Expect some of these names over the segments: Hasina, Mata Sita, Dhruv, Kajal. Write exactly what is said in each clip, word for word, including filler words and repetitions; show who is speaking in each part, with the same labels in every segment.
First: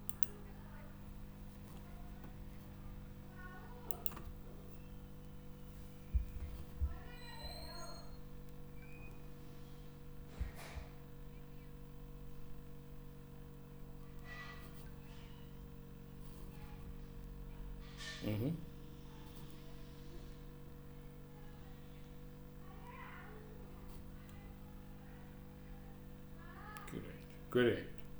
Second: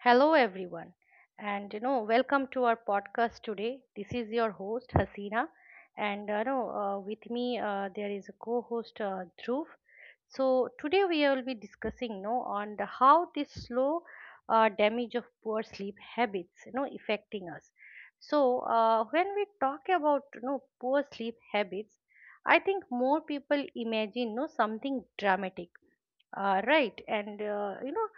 Speaker 1: Hello, everyone, and you know, welcome to our podcast today. This is your host Hasina, and uh, you know, uh, with me uh, there is a co-host uh, Dhruv. So today we will be discussing, you know, on the, how this slow uh, damage of poor sleep habits, you know, affecting us.
Speaker 2: Mm-hmm.
Speaker 1: So uh, when we talk about, you know, poor sleep habits, I think more people imagine, you know, something dramatic uh, right,
Speaker 2: Correct.
Speaker 1: and uh,
Speaker 2: Correct.
Speaker 1: you know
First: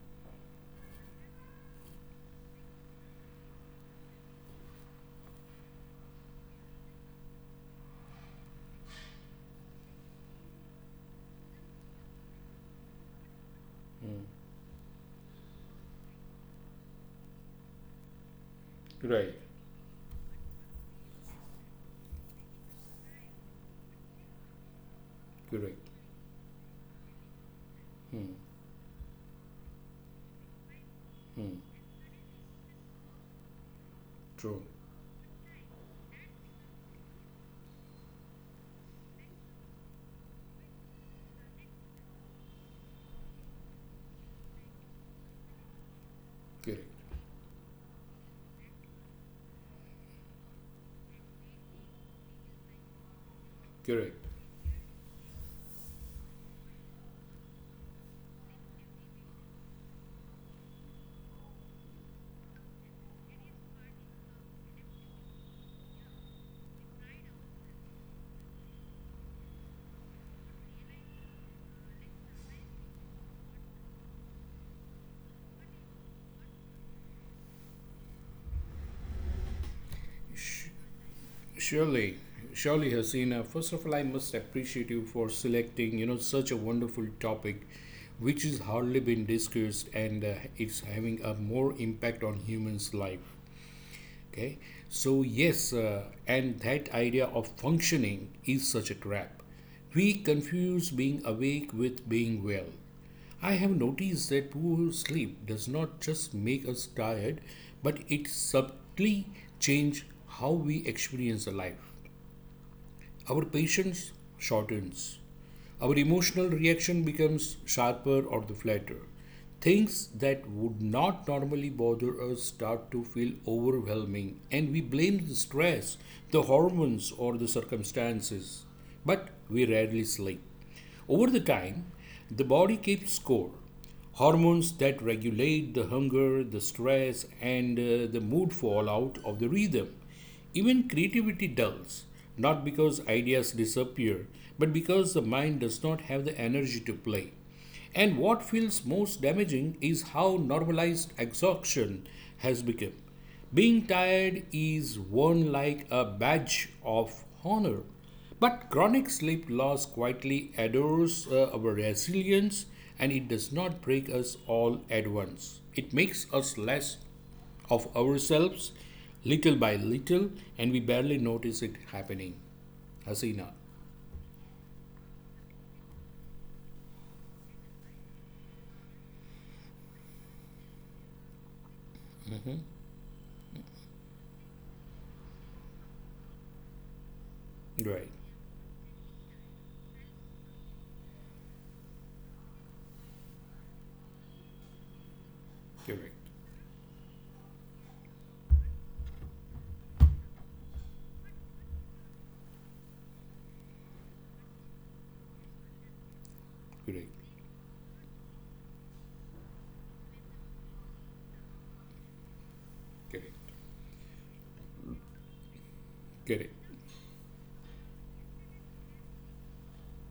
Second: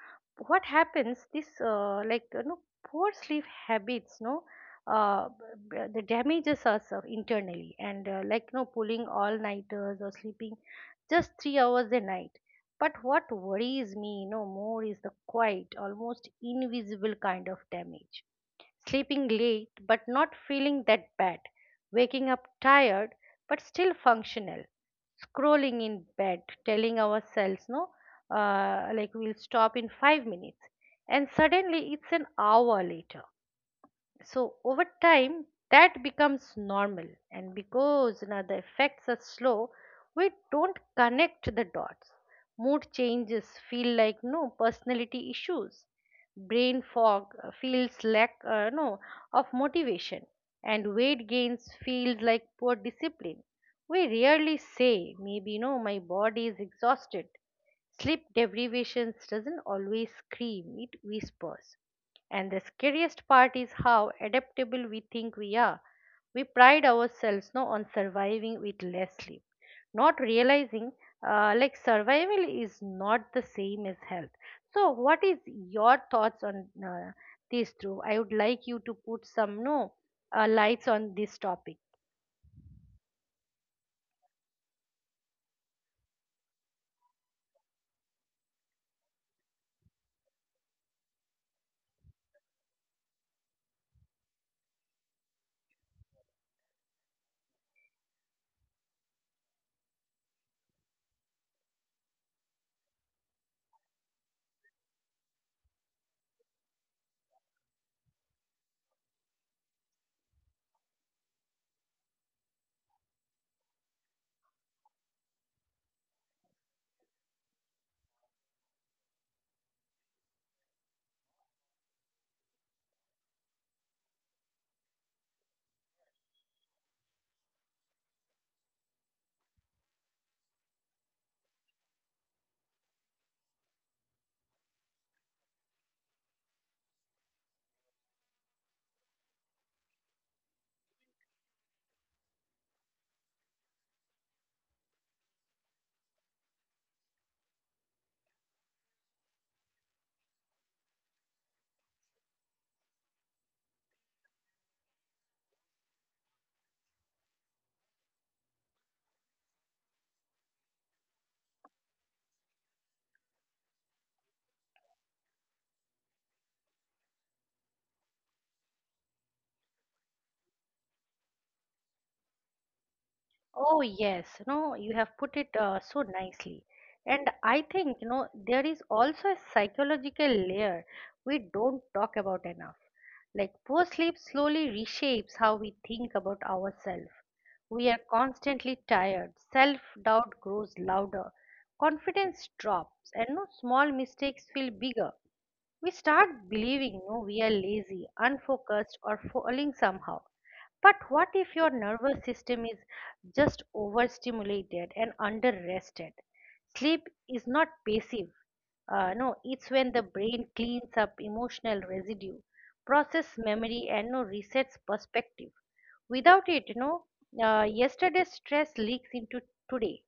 Speaker 1: what happens? This uh, like you know poor sleep habits, no, uh, b- b- the damages us uh, internally, and uh, like you know pulling all nighters or sleeping just three hours a night. But what worries me,
Speaker 2: Mm.
Speaker 1: you know, more is the quiet, almost invisible kind of damage sleeping
Speaker 2: Right.
Speaker 1: late but not feeling that bad, waking up tired but still functional, scrolling
Speaker 2: Correct.
Speaker 1: in bed, telling ourselves, no,
Speaker 2: Mm.
Speaker 1: uh, like we'll stop in five minutes, and
Speaker 2: Mm.
Speaker 1: suddenly it's an hour later. So
Speaker 2: True.
Speaker 1: over time, that becomes normal, and because now the effects are slow, we don't connect the dots. Mood changes feel like no personality issues.
Speaker 2: Correct.
Speaker 1: Brain fog uh, feels lack uh, no of motivation, and weight gains feels like poor discipline. We
Speaker 2: Correct.
Speaker 1: rarely say maybe no my body is exhausted. Sleep deprivation doesn't always scream; it whispers and the scariest part is how adaptable we think we are. We pride ourselves no, on surviving with less sleep, not realizing uh, like survival is not the same as health. So, what is your thoughts on uh, this, Dhruv? I would like you to put some no uh,
Speaker 2: Sh-
Speaker 1: lights on this topic.
Speaker 2: surely, surely, Hasina. First of all, I must appreciate you for selecting, you know, such a wonderful topic, which is hardly been discussed, and uh, it's having a more impact on humans' life. Okay, so yes, uh, and that idea of functioning is such a trap. We confuse being awake with being well. I have noticed that poor sleep does not just make us tired, but it subtly changes how we experience the life. Our patience shortens. Our emotional reaction becomes sharper or the flatter. Things that would not normally bother us start to feel overwhelming, and we blame the stress, the hormones, or the circumstances. But we rarely sleep. Over the time, the body keeps score. Hormones that regulate the hunger, the stress, and uh, the mood fall out of the rhythm. Even creativity dulls, not because ideas disappear, but because the mind does not have the energy to play. And what feels most damaging is how normalized exhaustion has become. Being tired is worn like a badge of honor. But chronic sleep loss quietly adores uh, our resilience, and it does not break us all at once. It makes us less of ourselves, little by little, and we barely notice it happening. Hasina.
Speaker 1: Oh, yes, no, you have put it uh, so nicely. And I think, you know, there is also a psychological layer we don't talk about enough. Like, poor sleep slowly reshapes how we think about ourselves. We are
Speaker 2: Right.
Speaker 1: constantly tired, self doubt grows louder, confidence drops, and no small mistakes feel bigger. We
Speaker 2: Correct.
Speaker 1: start believing no, we are lazy, unfocused, or falling somehow. But what if your nervous system is just overstimulated and underrested? Sleep
Speaker 2: Correct.
Speaker 1: is not passive. Uh, no, It's when the brain cleans up emotional residue,
Speaker 2: Correct.
Speaker 1: process memory, and no resets perspective. Without
Speaker 2: Correct.
Speaker 1: it, you know, uh, yesterday's stress leaks into today,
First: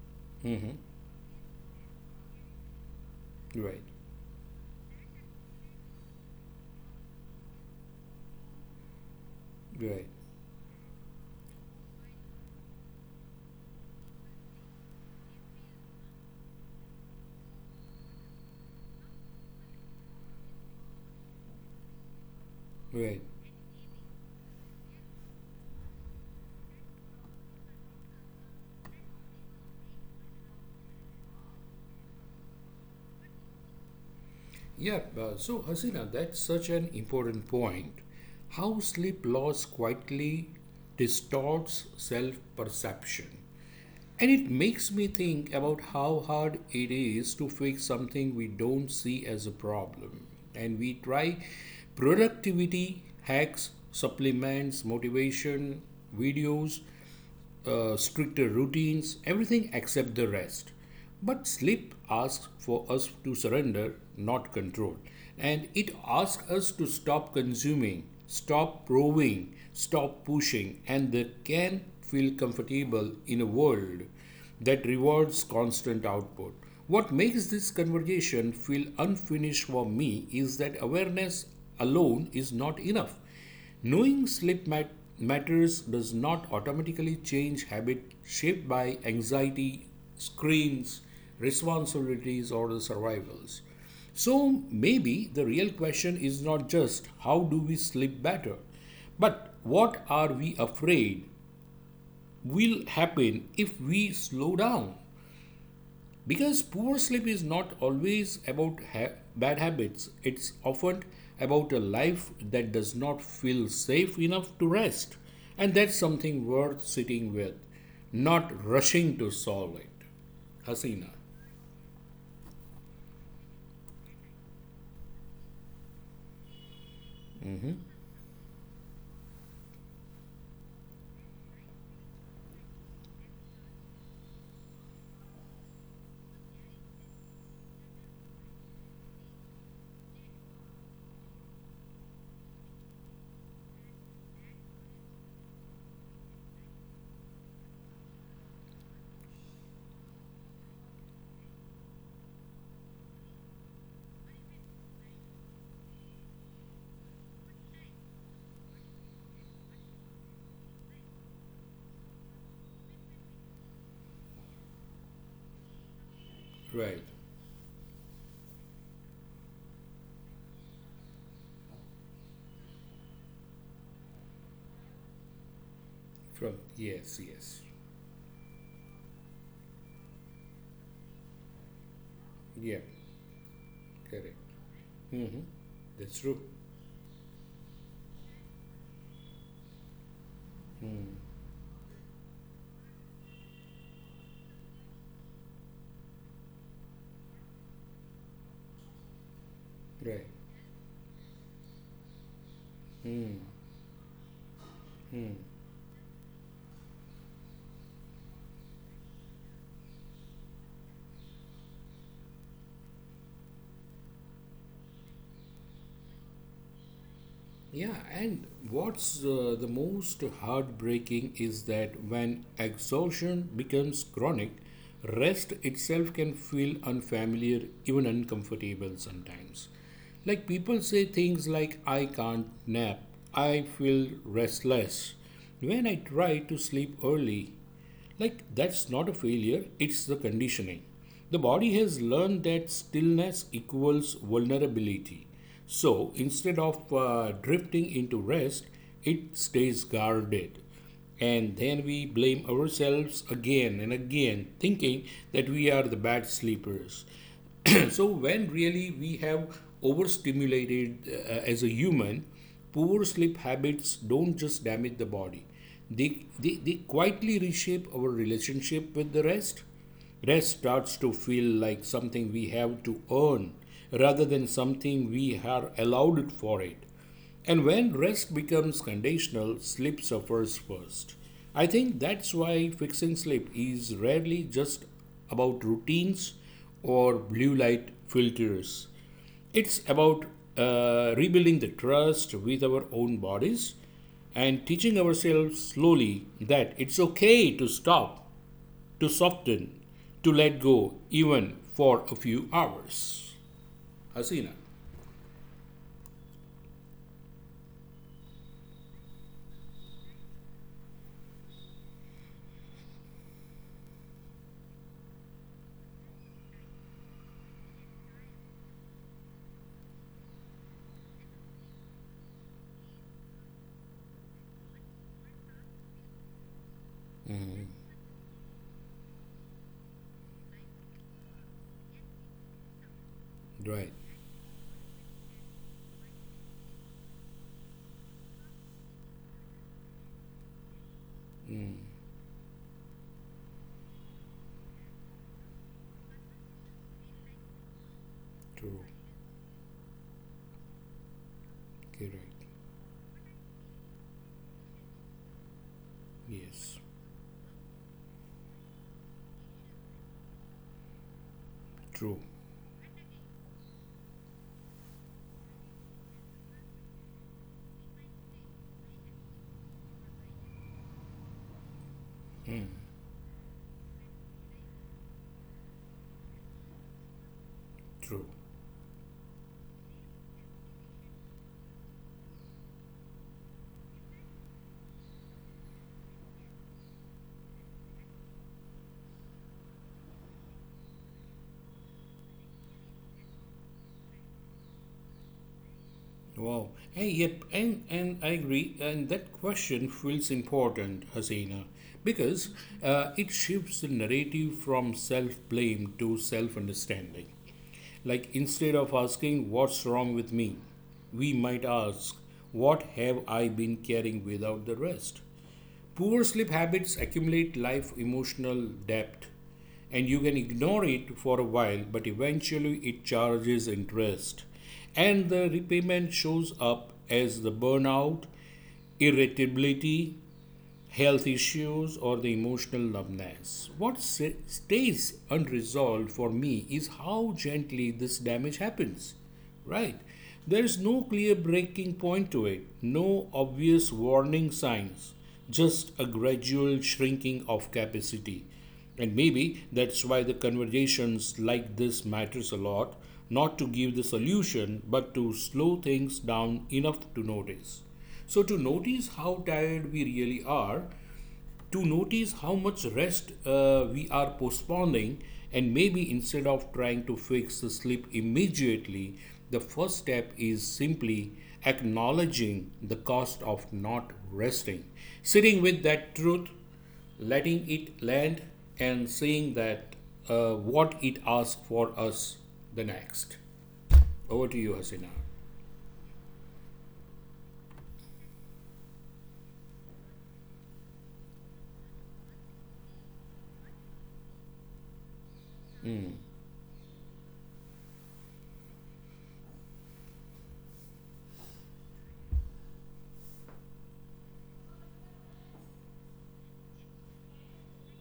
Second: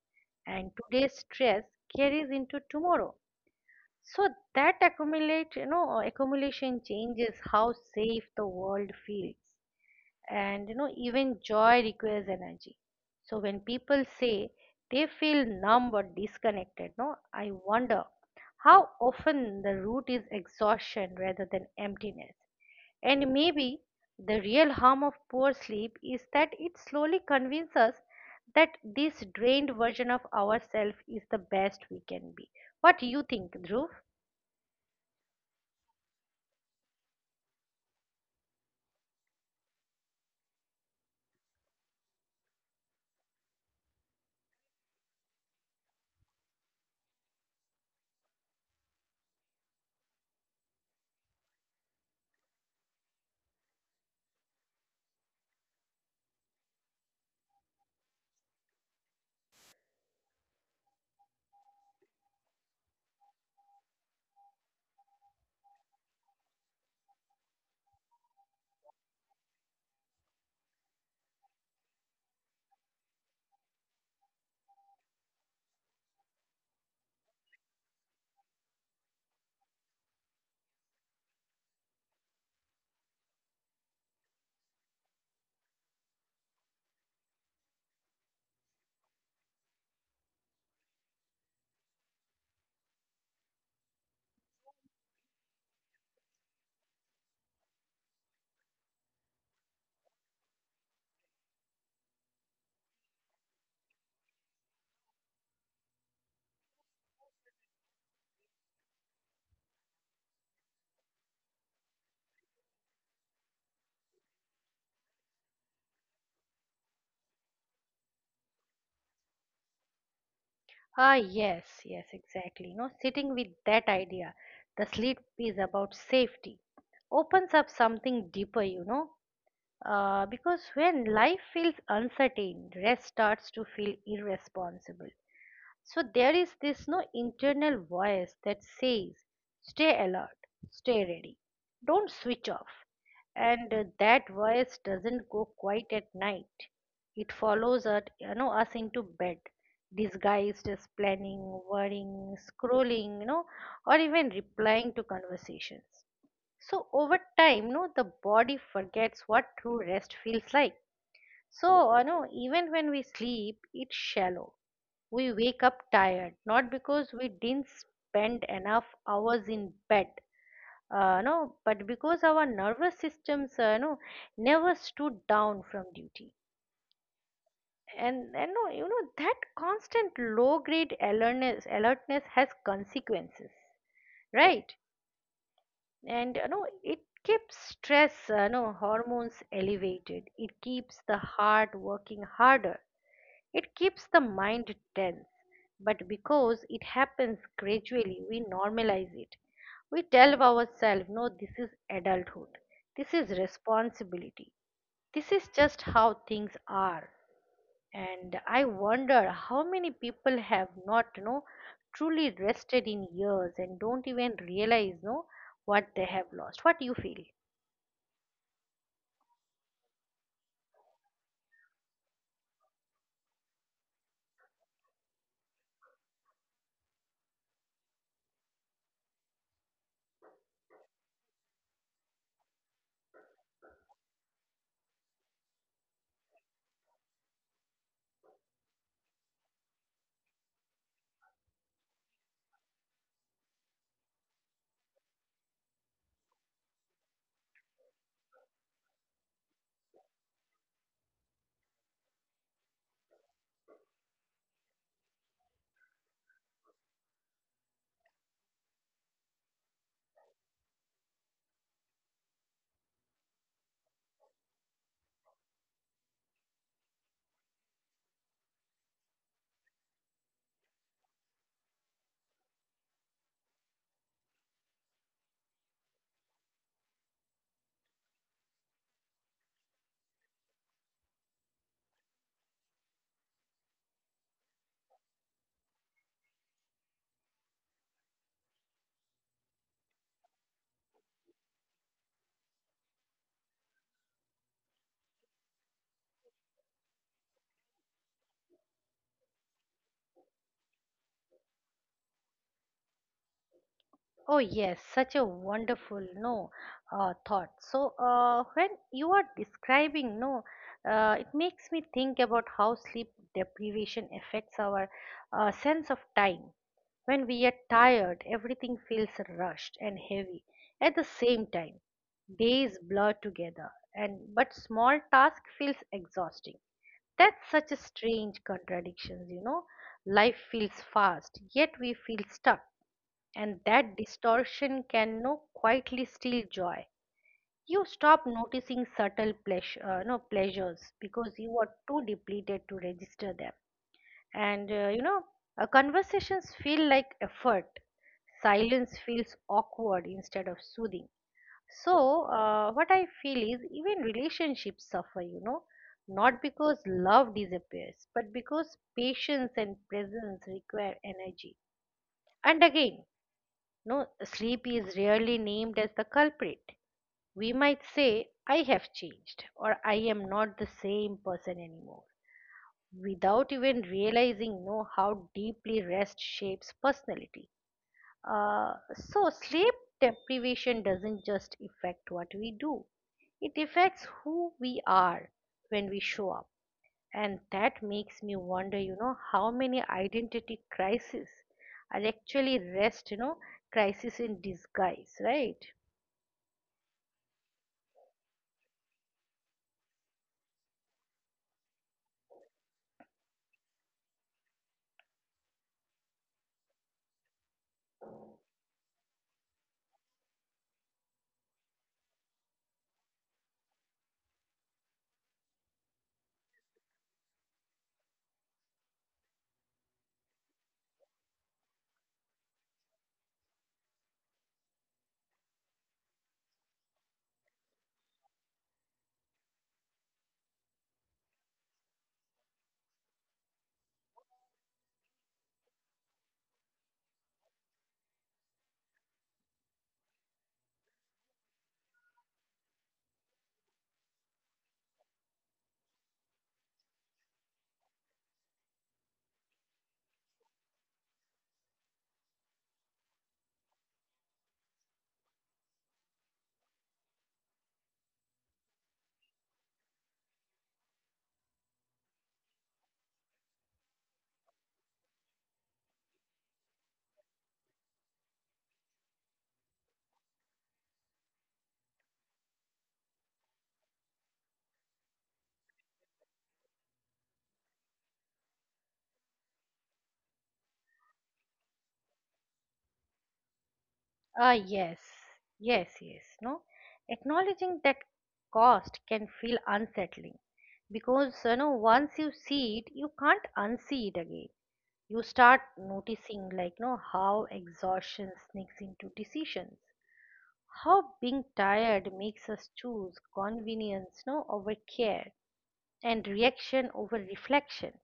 Speaker 2: Mm-hmm.
Speaker 1: and today's stress carries into tomorrow.
Speaker 2: Right,
Speaker 1: So that accumulate, you know, uh, accumulation changes how safe the world feels.
Speaker 2: right,
Speaker 1: And you know, even joy requires energy. So when people say they feel numb or disconnected, no, I wonder how often the root is exhaustion rather than emptiness.
Speaker 2: right.
Speaker 1: And maybe the real harm of poor sleep is that it slowly convinces us that this drained version of ourselves is the best we can be. What do you think, Dhruv?
Speaker 2: Yeah, uh, so Hasina, that's such an important point. How sleep loss quietly distorts self perception. And it makes me think about how hard it is to fix something we don't see as a problem. And we try productivity hacks, supplements, motivation, videos, uh, stricter routines, everything except the rest. But sleep asks for us to surrender, not control. And it asks us to stop consuming, stop proving, stop pushing, and that can feel comfortable in a world that rewards constant output. What makes this conversation feel unfinished for me is that awareness alone is not enough. Knowing sleep mat- matters does not automatically change habit shaped by anxiety, screens, responsibilities, or the survivals. So maybe the real question is not just how do we sleep better, but what are we afraid will happen if we slow down? Because poor sleep is not always about ha- bad habits, it's often about a life that does not feel safe enough to rest. And that's something worth sitting with, not rushing to solve it. Hasina,
Speaker 1: Ah, yes, yes, exactly. You know, sitting with that idea, the sleep is about safety, opens up something deeper, you know, uh, because when life feels uncertain, rest starts to feel irresponsible. So there is this no internal voice that says, stay alert, stay ready, don't switch off. And uh, that voice doesn't go quiet at night. It follows us, you know, us into bed, disguised as planning, worrying, scrolling, you know, or even replying to conversations. So over time, you know, the body forgets what true rest feels like so, you know, even when we sleep, it's shallow. We wake up tired, not
Speaker 2: right.
Speaker 1: because we didn't spend enough hours in bed, uh, no, but because our nervous systems, uh, no, never stood down from duty.
Speaker 2: From yes, yes.
Speaker 1: And, and no, you know, that constant low grade alertness, alertness has
Speaker 2: Yeah,
Speaker 1: consequences,
Speaker 2: correct.
Speaker 1: right?
Speaker 2: Hmm. That's
Speaker 1: And
Speaker 2: true.
Speaker 1: you know it keeps stress uh, you know hormones elevated, it keeps the heart working harder, it keeps the mind tense, but because it happens gradually we normalize it. We
Speaker 2: Right.
Speaker 1: tell ourselves no this is adulthood, this is responsibility, this is just how things are. And I wonder how many people have not you know truly rested in years and don't even realize no what they have lost. What do you feel?
Speaker 2: Yeah, and what's uh, the most heartbreaking is that when exhaustion becomes chronic, rest itself can feel unfamiliar, even uncomfortable sometimes. Like people say things like, I can't nap, I feel restless. When I try to sleep early, like, that's not a failure, it's the conditioning. The body has learned that stillness equals vulnerability. So, instead of uh, drifting into rest, it stays guarded. And then we blame ourselves again and again, thinking that we are the bad sleepers. So when really we have overstimulated uh, as a human, poor sleep habits don't just damage the body, they, they, they quietly reshape our relationship with the rest. Rest starts to feel like something we have to earn rather than something we are allowed for it. And when rest becomes conditional, sleep suffers first. I think that's why fixing sleep is rarely just about routines or blue light filters. It's about uh, rebuilding the trust with our own bodies, and teaching ourselves slowly that it's okay to stop, to soften, to let go, even for a few hours.
Speaker 1: Oh
Speaker 2: Hasina.
Speaker 1: yes, such a wonderful no uh, thought. So uh, when you are describing no, uh, it makes me think about how sleep deprivation affects our uh, sense of time. When we are tired, everything feels rushed and heavy. At the same time, days blur together, and but small task feels exhausting. That's such a strange contradiction, you know. Life feels fast, yet we feel stuck and that
Speaker 2: Right.
Speaker 1: distortion can no quietly steal joy. You stop noticing subtle pleasure, uh, no pleasures because you are too depleted to register them. And uh, you know, uh, conversations feel like effort.
Speaker 2: True.
Speaker 1: Silence feels awkward instead of soothing. So,
Speaker 2: Correct.
Speaker 1: uh, what I feel is even relationships suffer, you know, not because
Speaker 2: Yes.
Speaker 1: love disappears, but because patience and presence require energy.
Speaker 2: True.
Speaker 1: And again, no, sleep is rarely named as the culprit. We might say, I have changed, or I am not the same person anymore, without even realizing know how deeply rest shapes personality.
Speaker 2: True.
Speaker 1: Uh, so, sleep deprivation doesn't just affect what we do, it affects who we are when we show up. And that makes me wonder, you know, how many identity crises are actually rest, you know, crisis in disguise, right?
Speaker 2: Wow. Hey, yep, and and I agree, and that question feels important, Hasina, because uh, it shifts the narrative from self-blame to self-understanding. Like instead of asking what's wrong with me, we might ask what have I been carrying without the rest. Poor sleep habits accumulate life emotional depth, and you can ignore it for a while, but eventually it charges interest. And the repayment shows up as the burnout, irritability, health issues or the emotional numbness. What stays unresolved for me is how gently this damage happens. Right? There is no clear breaking point to it, no obvious warning signs, just a gradual shrinking of capacity. And maybe that's why the conversations like this matters a lot, not to give the solution, but to slow things down enough to notice. So, to notice how tired we really are, to notice how much rest uh, we are postponing, and maybe instead of trying to fix the sleep immediately, the first step is simply acknowledging the cost of not resting, sitting with that truth, letting it land, and seeing that uh, what it asks for us the next. Over
Speaker 1: Ah,
Speaker 2: to you,
Speaker 1: yes,
Speaker 2: Hasina.
Speaker 1: yes, yes, no. Acknowledging that cost can feel unsettling because, you know, once you see it, you can't unsee it again. You start noticing, like, you know, how exhaustion sneaks into decisions, how being tired makes us choose convenience, no, over care and reaction over reflection.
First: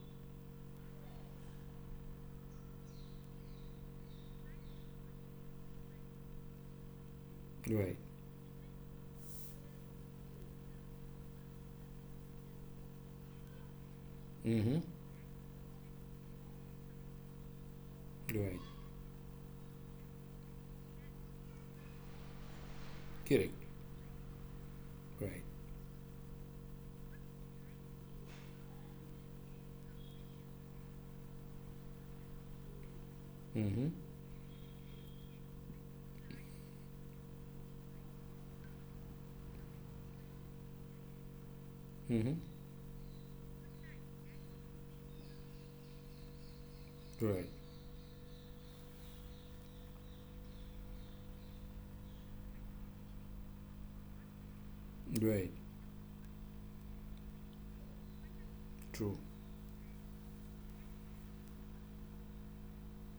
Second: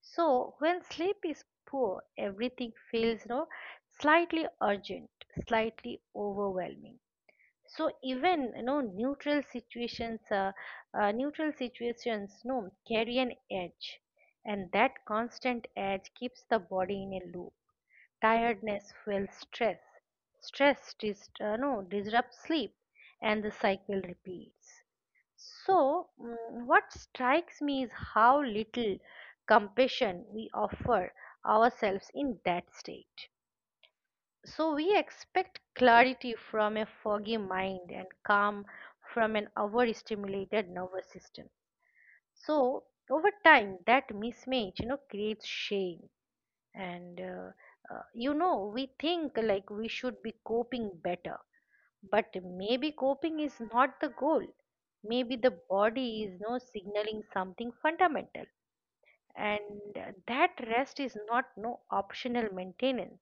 Speaker 1: So when sleep is poor, everything feels no slightly urgent, slightly overwhelming. So
Speaker 2: Right.
Speaker 1: even you know neutral situations, uh, uh, neutral situations, no carry an edge, and
Speaker 2: Mm-hmm.
Speaker 1: that constant edge keeps the body in a loop.
Speaker 2: Right.
Speaker 1: Tiredness fuels stress. Stress dis- uh, no disrupts sleep, and the
Speaker 2: Correct.
Speaker 1: cycle repeats.
Speaker 2: Right.
Speaker 1: So, mm, what strikes me is how little compassion we offer ourselves in that state.
Speaker 2: Mm-hmm,
Speaker 1: So, we expect clarity from a foggy mind and calm from an overstimulated nervous system.
Speaker 2: mm-hmm.
Speaker 1: So, over time, that mismatch, you know, creates shame and
Speaker 2: Right,
Speaker 1: uh, uh, you know we think like we should be coping better, but maybe coping is not the goal. Maybe the
Speaker 2: right,
Speaker 1: body is no signaling something fundamental,
Speaker 2: true,
Speaker 1: and that rest is not no optional maintenance,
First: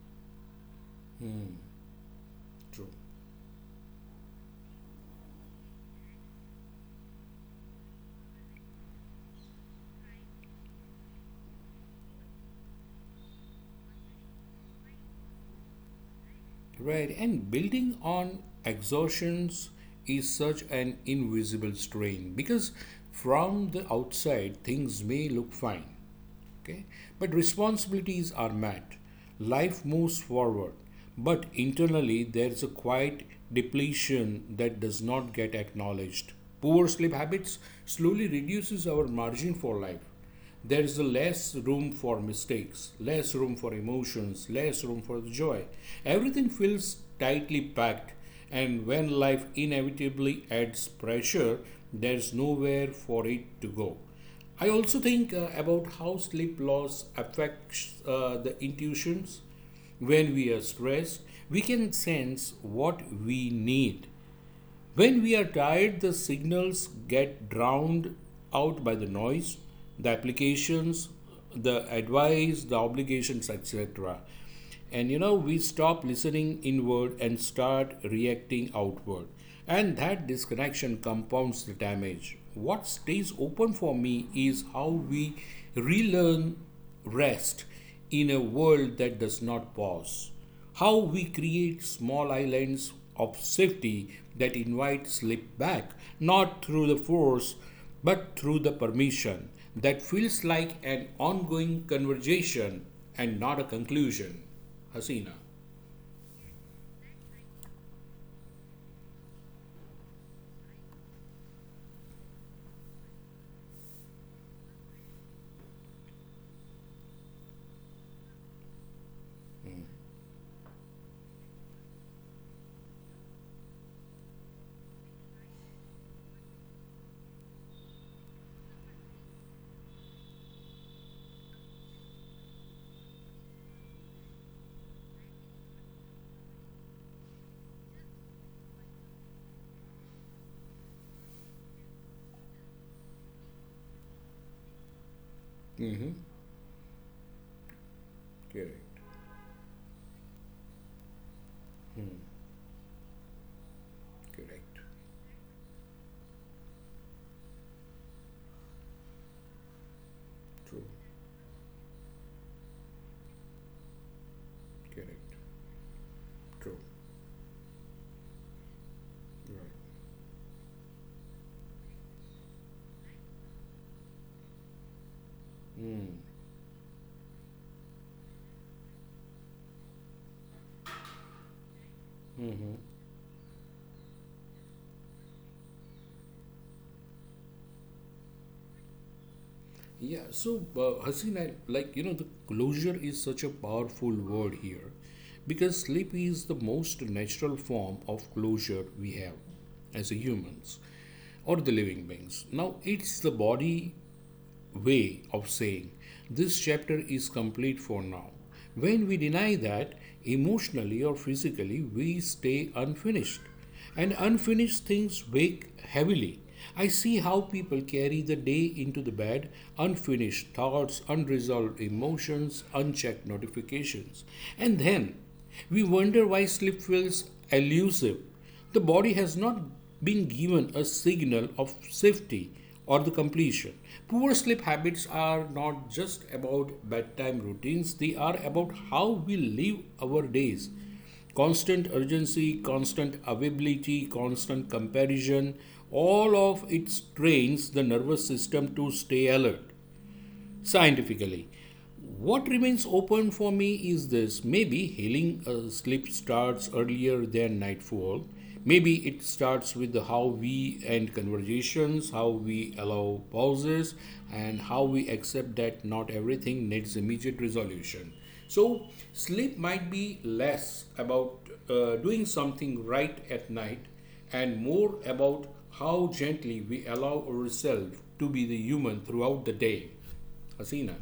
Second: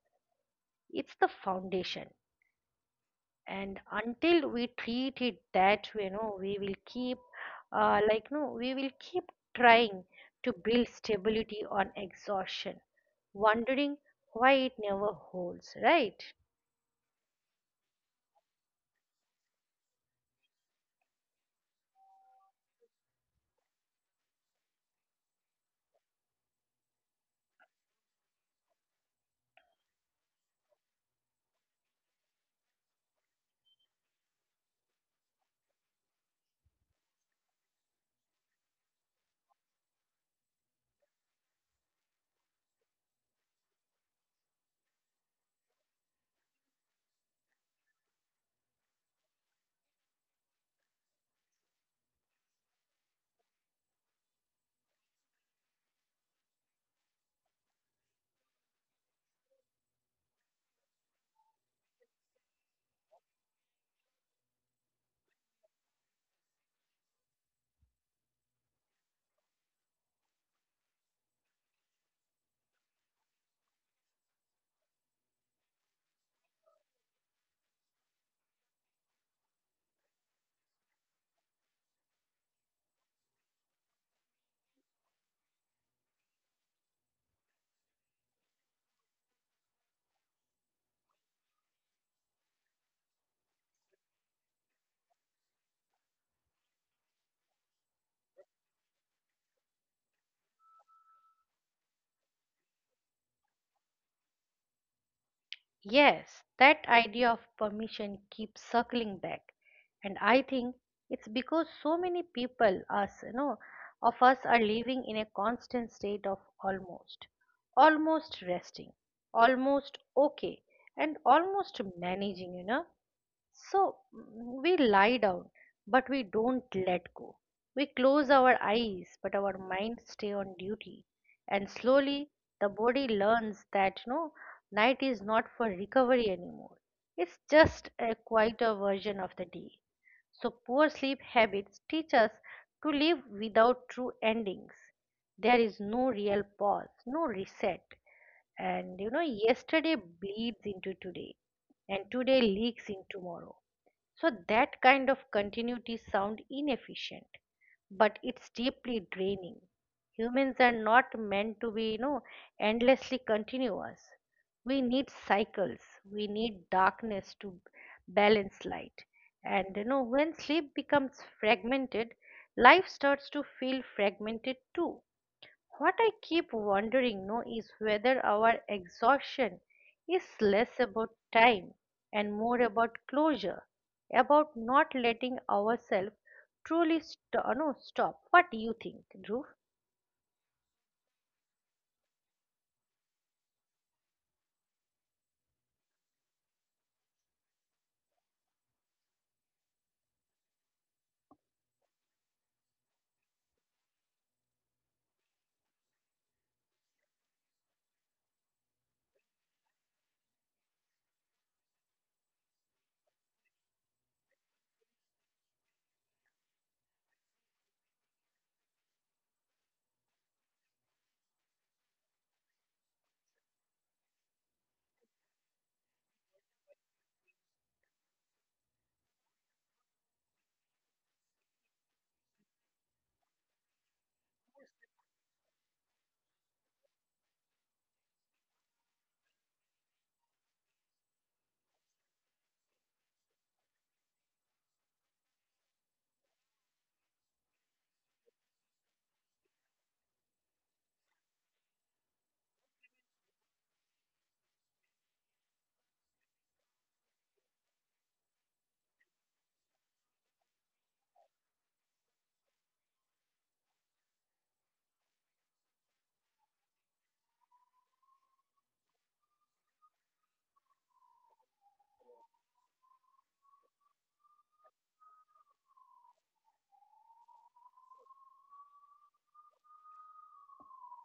Speaker 1: it's the foundation.
Speaker 2: true.
Speaker 1: And until we treat it that way no we will keep uh, like no we will keep trying to build stability on exhaustion, wondering why it never holds, right?
Speaker 2: Right, and building on exhaustions is such an invisible strain because from the outside things may look fine, okay, but responsibilities are met, life moves forward, but internally there's a quiet depletion that does not get acknowledged. Poor sleep habits slowly reduces our margin for life. There is less room for mistakes, less room for emotions, less room for joy. Everything feels tightly packed, and when life inevitably adds pressure, there's nowhere for it to go. I also think uh, about how sleep loss affects uh, the intuitions. When we are stressed, we can sense what we need. When we are tired, the signals get drowned out by the noise, the applications, the advice, the obligations, et cetera. And you know, we stop listening inward and start reacting outward. And that disconnection compounds the damage. What stays open for me is how we relearn rest in a world that does not pause. How we create small islands of safety that invite sleep back, not through the force, but through the permission that feels like an ongoing conversation and not a conclusion. Hasina.
Speaker 1: Yes, that idea of permission keeps circling back, and I think it's because so many people, us, you know, of us are living in a constant state of almost, almost resting, almost okay, and almost managing, you know. So mm, we lie down, but we don't let go. We close our eyes, but our mind stay on duty. And slowly the body learns that you know night is not for recovery anymore. It's just a quieter version of the day. So poor sleep habits teach us to live without true endings. There is no
Speaker 2: Mm-hmm.
Speaker 1: real pause, no reset.
Speaker 2: Correct.
Speaker 1: And you know, yesterday bleeds into today, and today leaks in tomorrow. So
Speaker 2: Correct.
Speaker 1: that kind of continuity sound inefficient, but it's deeply draining. Humans are
Speaker 2: True.
Speaker 1: not meant to be, you know, endlessly continuous. We need
Speaker 2: Correct.
Speaker 1: cycles. We need
Speaker 2: True.
Speaker 1: darkness to balance light.
Speaker 2: Right.
Speaker 1: And you know, when sleep becomes fragmented, life starts to feel fragmented too. What I
Speaker 2: Mm.
Speaker 1: keep wondering no is whether our exhaustion is less about time and more about closure, about not letting ourselves truly st- no, stop. What do you think, Dhruv?
Speaker 2: Yeah, so uh, Haseen, I, like you know, the closure is such a powerful word here because sleep is the most natural form of closure we have as a humans or the living beings. Now, it's the body way of saying, this chapter is complete for now. When we deny that, emotionally or physically, we stay unfinished. And unfinished things weigh heavily. I see how people carry the day into the bed, unfinished thoughts, unresolved emotions, unchecked notifications. And then we wonder why sleep feels elusive. The body has not been given a signal of safety or the completion. Poor sleep habits are not just about bedtime routines, they are about how we live our days. Constant urgency, constant availability, constant comparison, all of it strains the nervous system to stay alert scientifically. What remains open for me is this: maybe healing uh, sleep starts earlier than nightfall. Maybe it starts with the how we end conversations, how we allow pauses, and how we accept that not everything needs immediate resolution. So, sleep might be less about uh, doing something right at night, and more about how gently we allow ourselves to be the human throughout the day. Hasina.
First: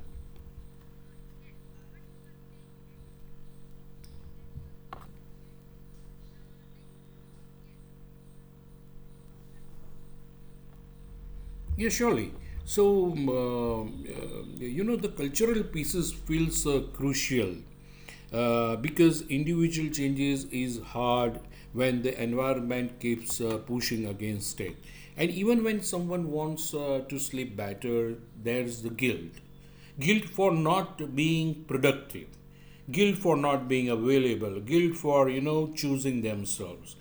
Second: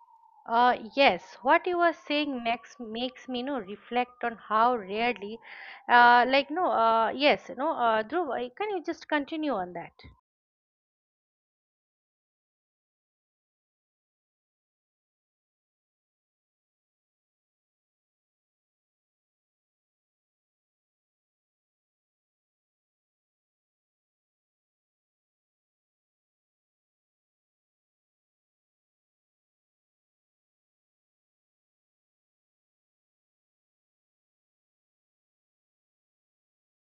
Speaker 1: Uh, yes, what you are saying makes makes me no reflect on how rarely, uh, like no, uh, yes, no, uh, Dhruv, uh, can you just continue on that?
Speaker 2: Yeah, surely. So, um, uh, uh, you know, the cultural pieces feels uh, crucial uh, because individual changes is hard when the environment keeps uh, pushing against it. And even when someone wants uh, to sleep better, there's the guilt. Guilt for not being productive, guilt for not being available, guilt for, you know, choosing themselves.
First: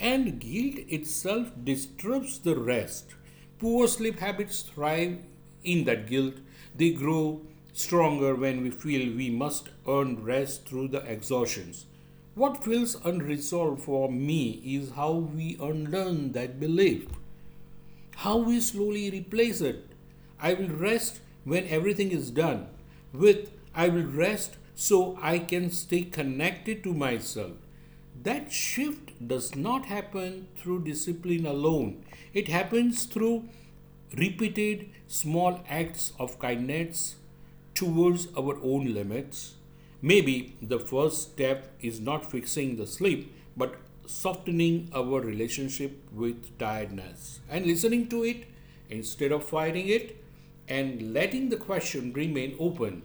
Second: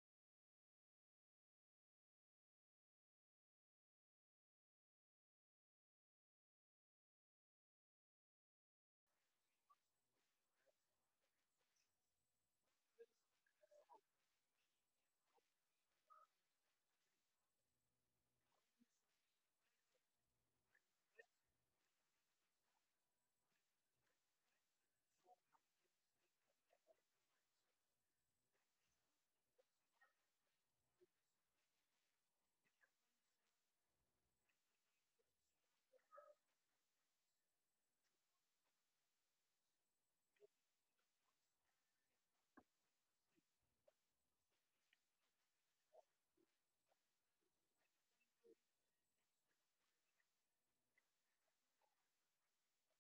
Speaker 2: And guilt itself disturbs the rest. Poor sleep habits thrive in that guilt. They grow stronger when we feel we must earn rest through the exhaustions. What feels unresolved for me is how we unlearn that belief. How we slowly replace it. I will rest when everything is done. With I will rest so I can stay connected to myself. That shift does not happen through discipline alone, it happens through repeated small acts of kindness, towards our own limits. Maybe the first step is not fixing the sleep, but softening our relationship with tiredness and listening to it instead of fighting it, and letting the question remain open,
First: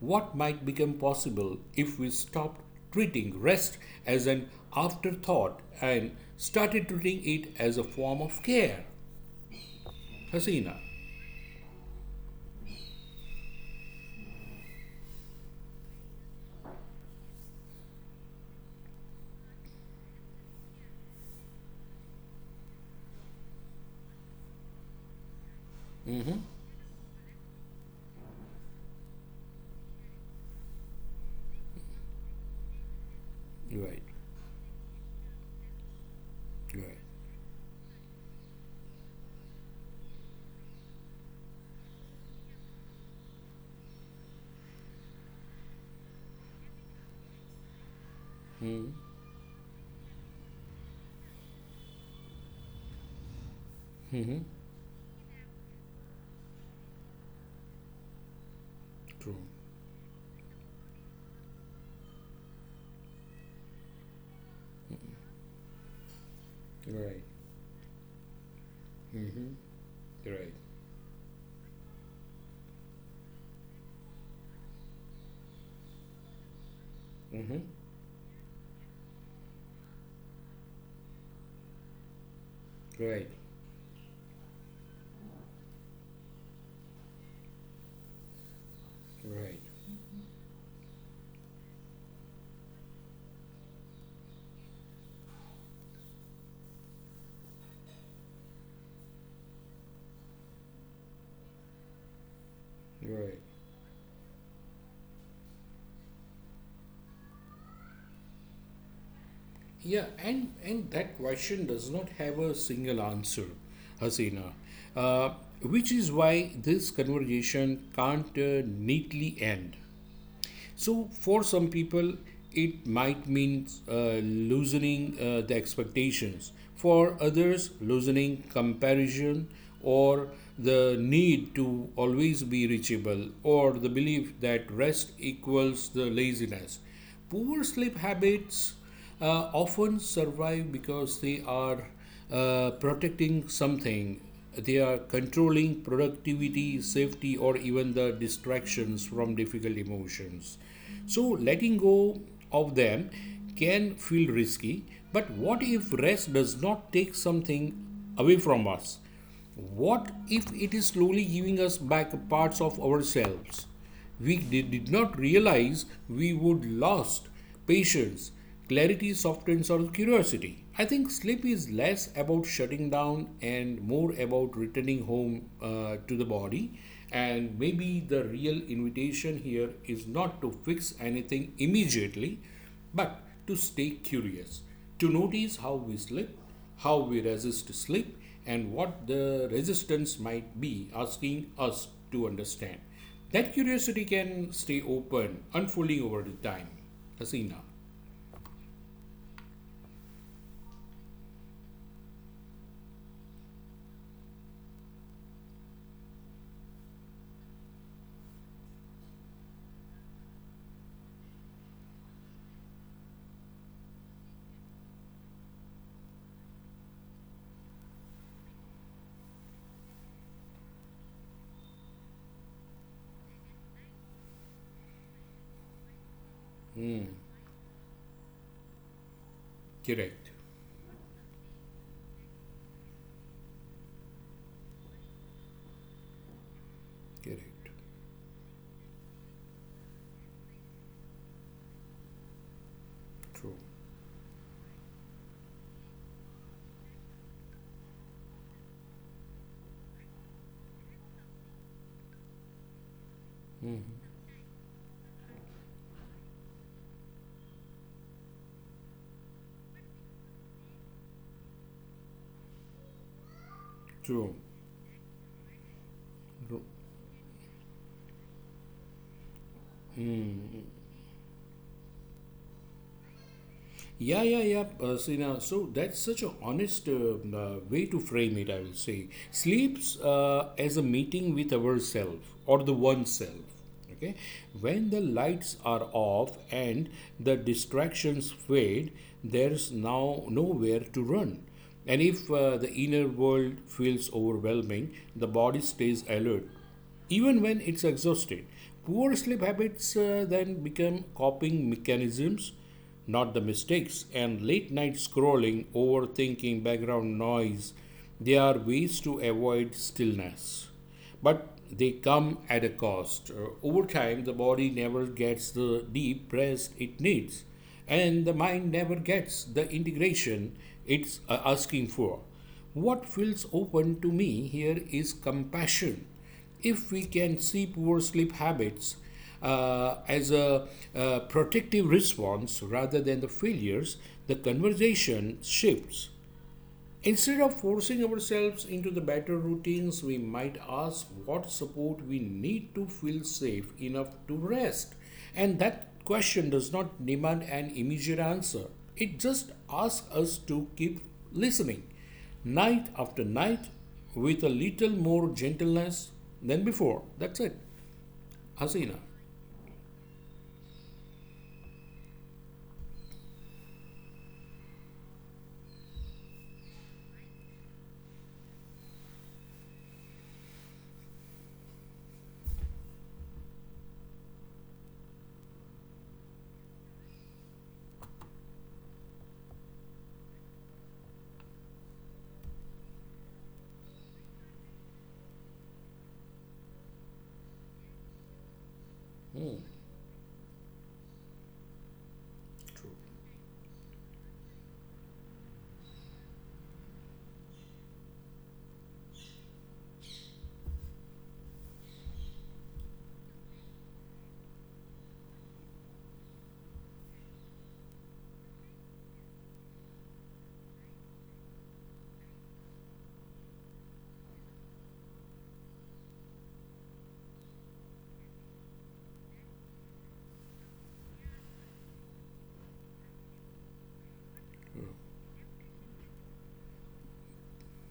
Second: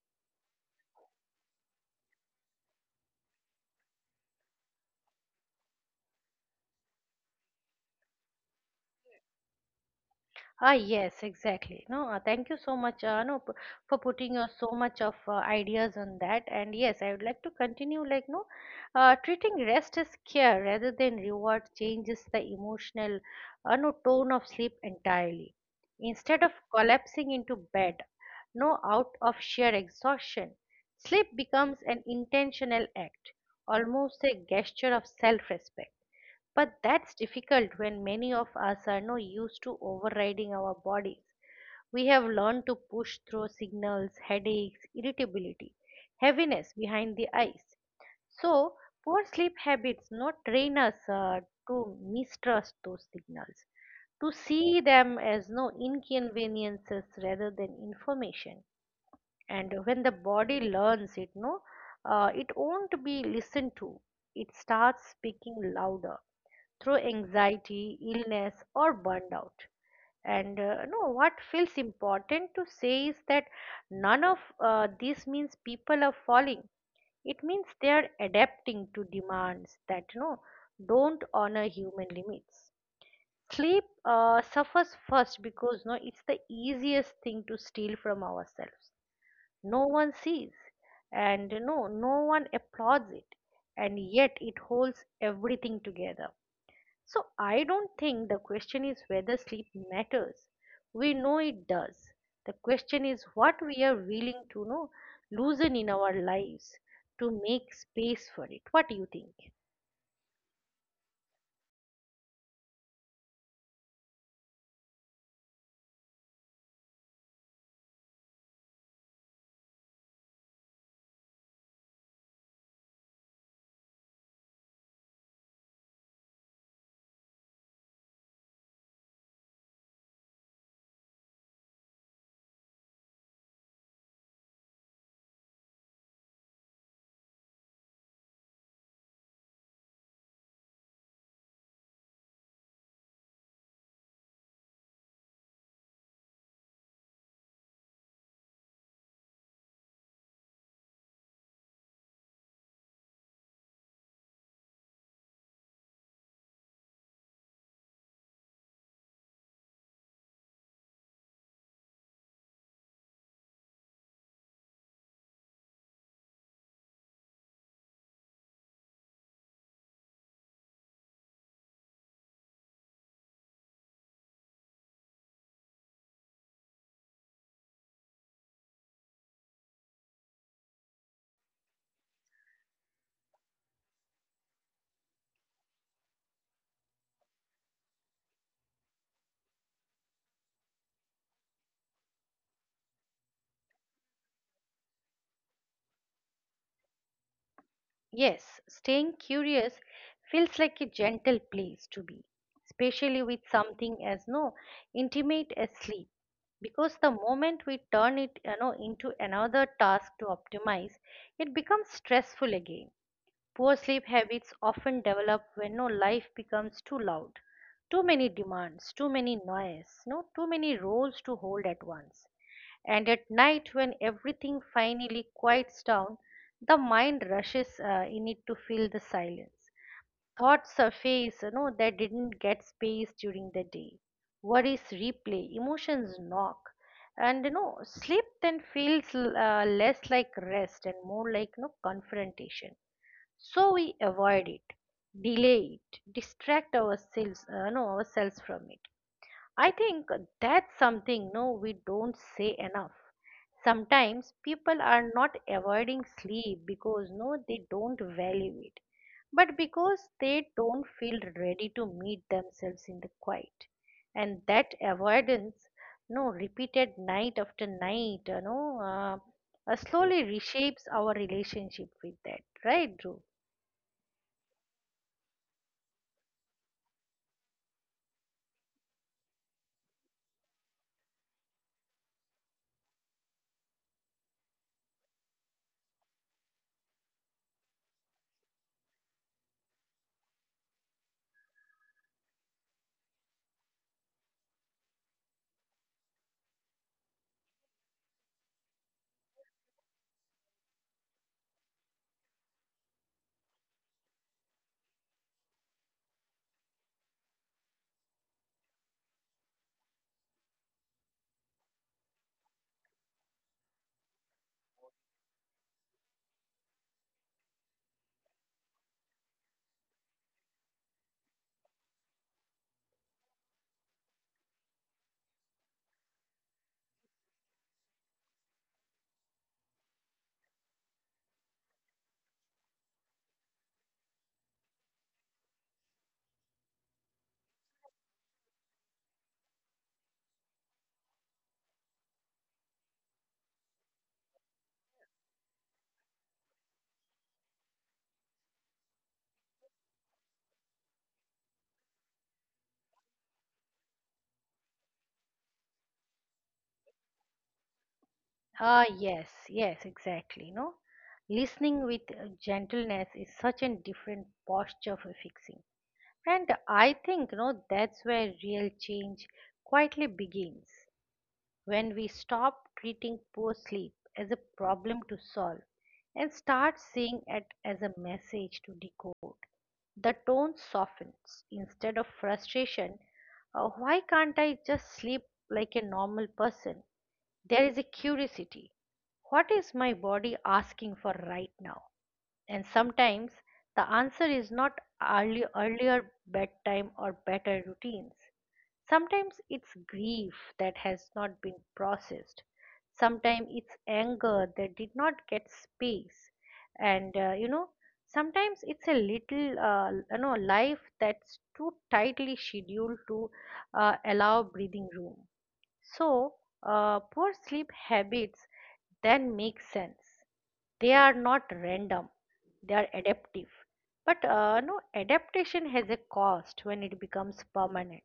Speaker 2: what might become possible if we stopped treating rest as an afterthought and started treating it as a form of care.
Speaker 1: Ah,
Speaker 2: Hasina,
Speaker 1: yes, exactly. No, uh, thank you so much, uh, no, p- for putting your so much of uh, ideas on that. And yes, I would like to continue, like, no, uh, treating rest as care rather than reward changes the emotional, uh, no, tone of sleep entirely. Instead of collapsing into bed, no, out of sheer exhaustion, sleep becomes an intentional act,
Speaker 2: right,
Speaker 1: almost a gesture of self-respect, but
Speaker 2: right,
Speaker 1: that's difficult when many of us are not used to overriding our bodies. We have learned to push through signals, headaches, irritability, heaviness behind the eyes. So, poor sleep habits not train us uh, to mistrust those signals, to see them as no inconveniences rather than information.
Speaker 2: true,
Speaker 1: And when the body learns it, no, uh, it won't be listened to. It starts speaking louder through
Speaker 2: right.
Speaker 1: anxiety, illness, or
Speaker 2: Mm-hmm.
Speaker 1: burnout.
Speaker 2: Right.
Speaker 1: And uh, no, what feels important to say is that none of uh, this means people are falling. It
Speaker 2: Mm-hmm.
Speaker 1: means they are adapting to demands that you know don't honor human limits.
Speaker 2: Right.
Speaker 1: Sleep uh, suffers first because no, it's the easiest thing to steal from ourselves.
Speaker 2: Right.
Speaker 1: No one sees, and no, no one applauds it, and yet it holds everything together. So I don't think the question is whether sleep matters. We know it does. The question is
Speaker 2: Right.
Speaker 1: what we are willing to know loosen in our lives to make space for it. What do you think?
Speaker 2: Yeah, and and that question does not have a single answer, Hasina, uh, which is why this conversation can't uh, neatly end. So, for some people, it might mean uh, loosening uh, the expectations. For others, loosening comparison or the need to always be reachable or the belief that rest equals the laziness. Poor sleep habits uh, often survive because they are uh, protecting something. They are controlling productivity, safety, or even the distractions from difficult emotions. So, letting go of them can feel risky. But what if rest does not take something away from us? What if it is slowly giving us back parts of ourselves? We did not realize we would lost patience, clarity, softens our curiosity. I think sleep is less about shutting down and more about returning home uh, to the body. And maybe the real invitation here is not to fix anything immediately, but to stay curious, to notice how we sleep, how we resist sleep, and what the resistance might be asking us to understand. That curiosity can stay open, unfolding over the time. Hasina.
Speaker 1: Yes, staying curious feels like a gentle place to be, especially with something as no intimate as sleep. Because the moment we turn it you know, into another task to optimize, it becomes stressful again. Poor sleep habits often develop when no life becomes too loud. Too many demands, too many noise, no too many roles to hold at once. And at night when everything finally quiets down, the mind rushes uh, in it to fill the silence.
Speaker 2: Correct.
Speaker 1: Thoughts surface, you know, that didn't get space during the day. Worries replay, emotions knock. And you
Speaker 2: Correct.
Speaker 1: know, sleep then feels uh, less like rest and more like no confrontation,
Speaker 2: True.
Speaker 1: so we avoid it, delay it, distract ourselves uh, no ourselves from it. I think that's something no we don't say enough. Sometimes people are not avoiding sleep because no they don't value it, but because they don't feel ready to meet themselves in the quiet.
Speaker 2: True.
Speaker 1: And that avoidance, no
Speaker 2: True.
Speaker 1: repeated night after night, you know uh, uh, slowly
Speaker 2: Hmm.
Speaker 1: reshapes our relationship with that, right, Dhruv?
Speaker 2: Yeah, yeah, yeah. Uh, so, you know, so that's such an honest uh, uh, way to frame it, I will say. Sleeps uh, as a meeting with ourself or the oneself. Okay? When the lights are off and the distractions fade, there's now nowhere to run. And if uh, the inner world feels overwhelming, the body stays alert even when it's exhausted. Poor sleep habits uh, then become coping mechanisms, not the mistakes. And late night scrolling, overthinking, background noise, they are ways to avoid stillness. But they come at a cost. Uh, over time, the body never gets the deep rest it needs, and the mind never gets the integration it's uh, asking for. What feels open to me here is compassion if we can see poor sleep habits uh, as a uh, protective response rather than the failures, the conversation shifts. Instead of forcing ourselves into the better routines, we might ask what support we need to feel safe enough to rest. And that question does not demand an immediate answer, it just asks us to keep listening night after night with a little more gentleness than before. That's it.
Speaker 1: Ah,
Speaker 2: Hasina.
Speaker 1: yes, yes, exactly. No, Listening with uh, gentleness is such a different posture for fixing, and I think you know that's where real change quietly begins. When we stop treating poor sleep as a problem to solve and start seeing it as a message to decode, the tone softens. Instead of frustration, "Uh, why can't I just sleep like a normal person?" there is a curiosity. What
Speaker 2: Hmm.
Speaker 1: is my body asking for right now? And
Speaker 2: True.
Speaker 1: sometimes the answer is not early, earlier bedtime or better routines. Sometimes it's grief that has not been processed. Sometimes it's anger that did not get space. And uh, you know, sometimes it's a little, uh, you know, life that's too tightly scheduled to uh, allow breathing room. So, uh, poor sleep habits then make sense. They are not random, they are adaptive. But uh, no, adaptation has a cost when it becomes permanent.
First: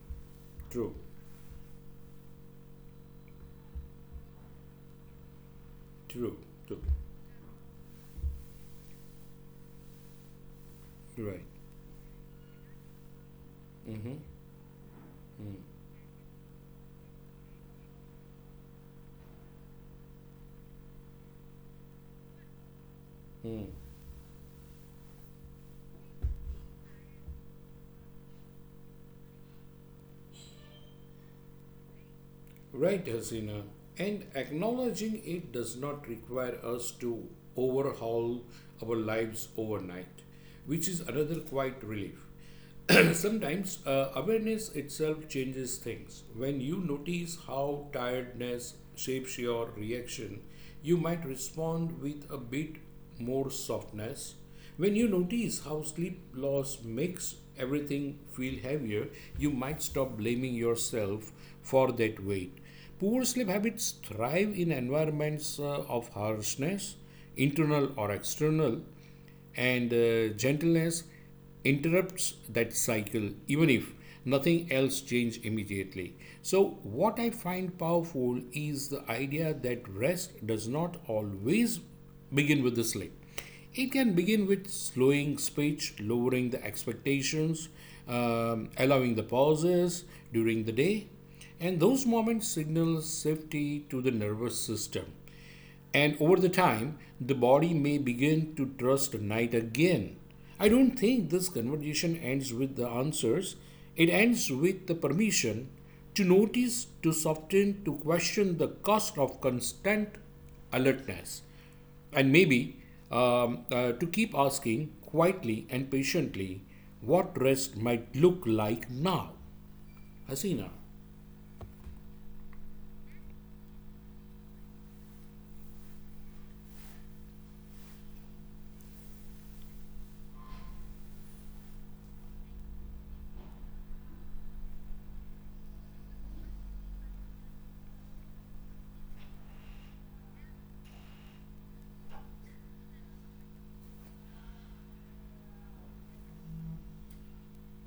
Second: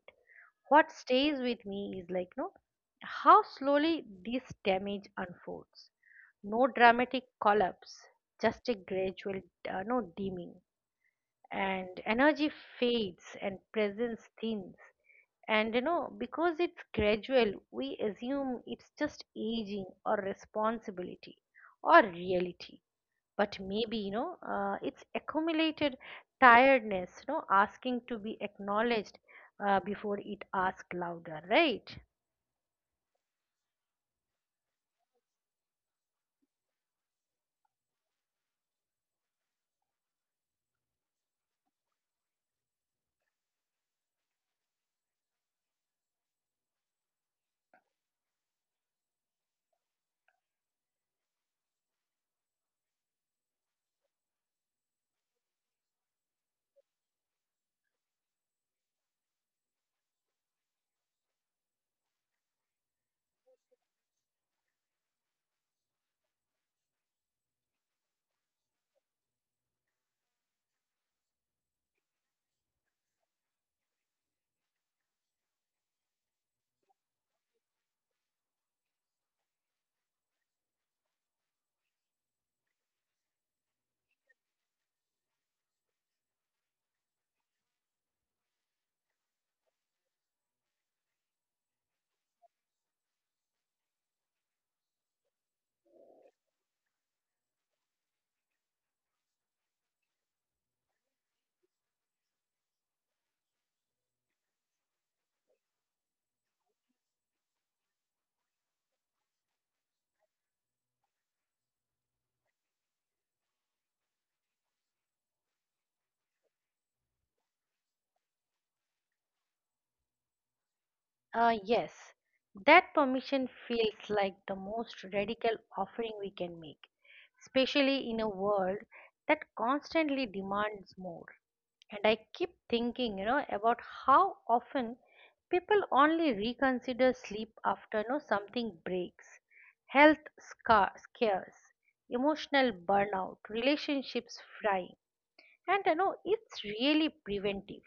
Speaker 1: What
Speaker 2: True.
Speaker 1: stays with me is like, no, how slowly this damage unfolds.
Speaker 2: True.
Speaker 1: No
Speaker 2: True.
Speaker 1: dramatic collapse, just a gradual, uh, no dimming.
Speaker 2: Right.
Speaker 1: And energy fades and
Speaker 2: Mm-hmm.
Speaker 1: presence thins, and you know, because it's gradual, we assume it's just aging or responsibility or reality. But maybe, you know, uh, it's accumulated tiredness, you know, asking to be acknowledged uh, before it asks louder, right?
Speaker 2: Right, Hasina. And acknowledging it does not require us to overhaul our lives overnight, which is another quiet relief. Sometimes uh, awareness itself changes things. When you notice how tiredness shapes your reaction, you might respond with a bit more softness when you notice how sleep loss makes everything feel heavier, you might stop blaming yourself for that weight. Poor sleep habits thrive in environments uh, of harshness, internal or external, and uh, gentleness interrupts that cycle even if nothing else changes immediately. So what I find powerful is the idea that rest does not always begin with the sleep. It can begin with slowing speech, lowering the expectations, um, allowing the pauses during the day, and those moments signal safety to the nervous system. And over the time, the body may begin to trust night again. I don't think this conversation ends with the answers. It ends with the permission to notice, to soften, to question the cost of constant alertness. And maybe um, uh, to keep asking quietly and patiently what rest might look like now. Hasina.
Speaker 1: Uh, yes, that permission feels like the most radical offering we can make, especially in a world that constantly demands more. And I keep thinking, you know, about how often people only reconsider sleep after, you know, something breaks. Health scar- scares, emotional burnout, relationships frying. And, you know, it's really preventive.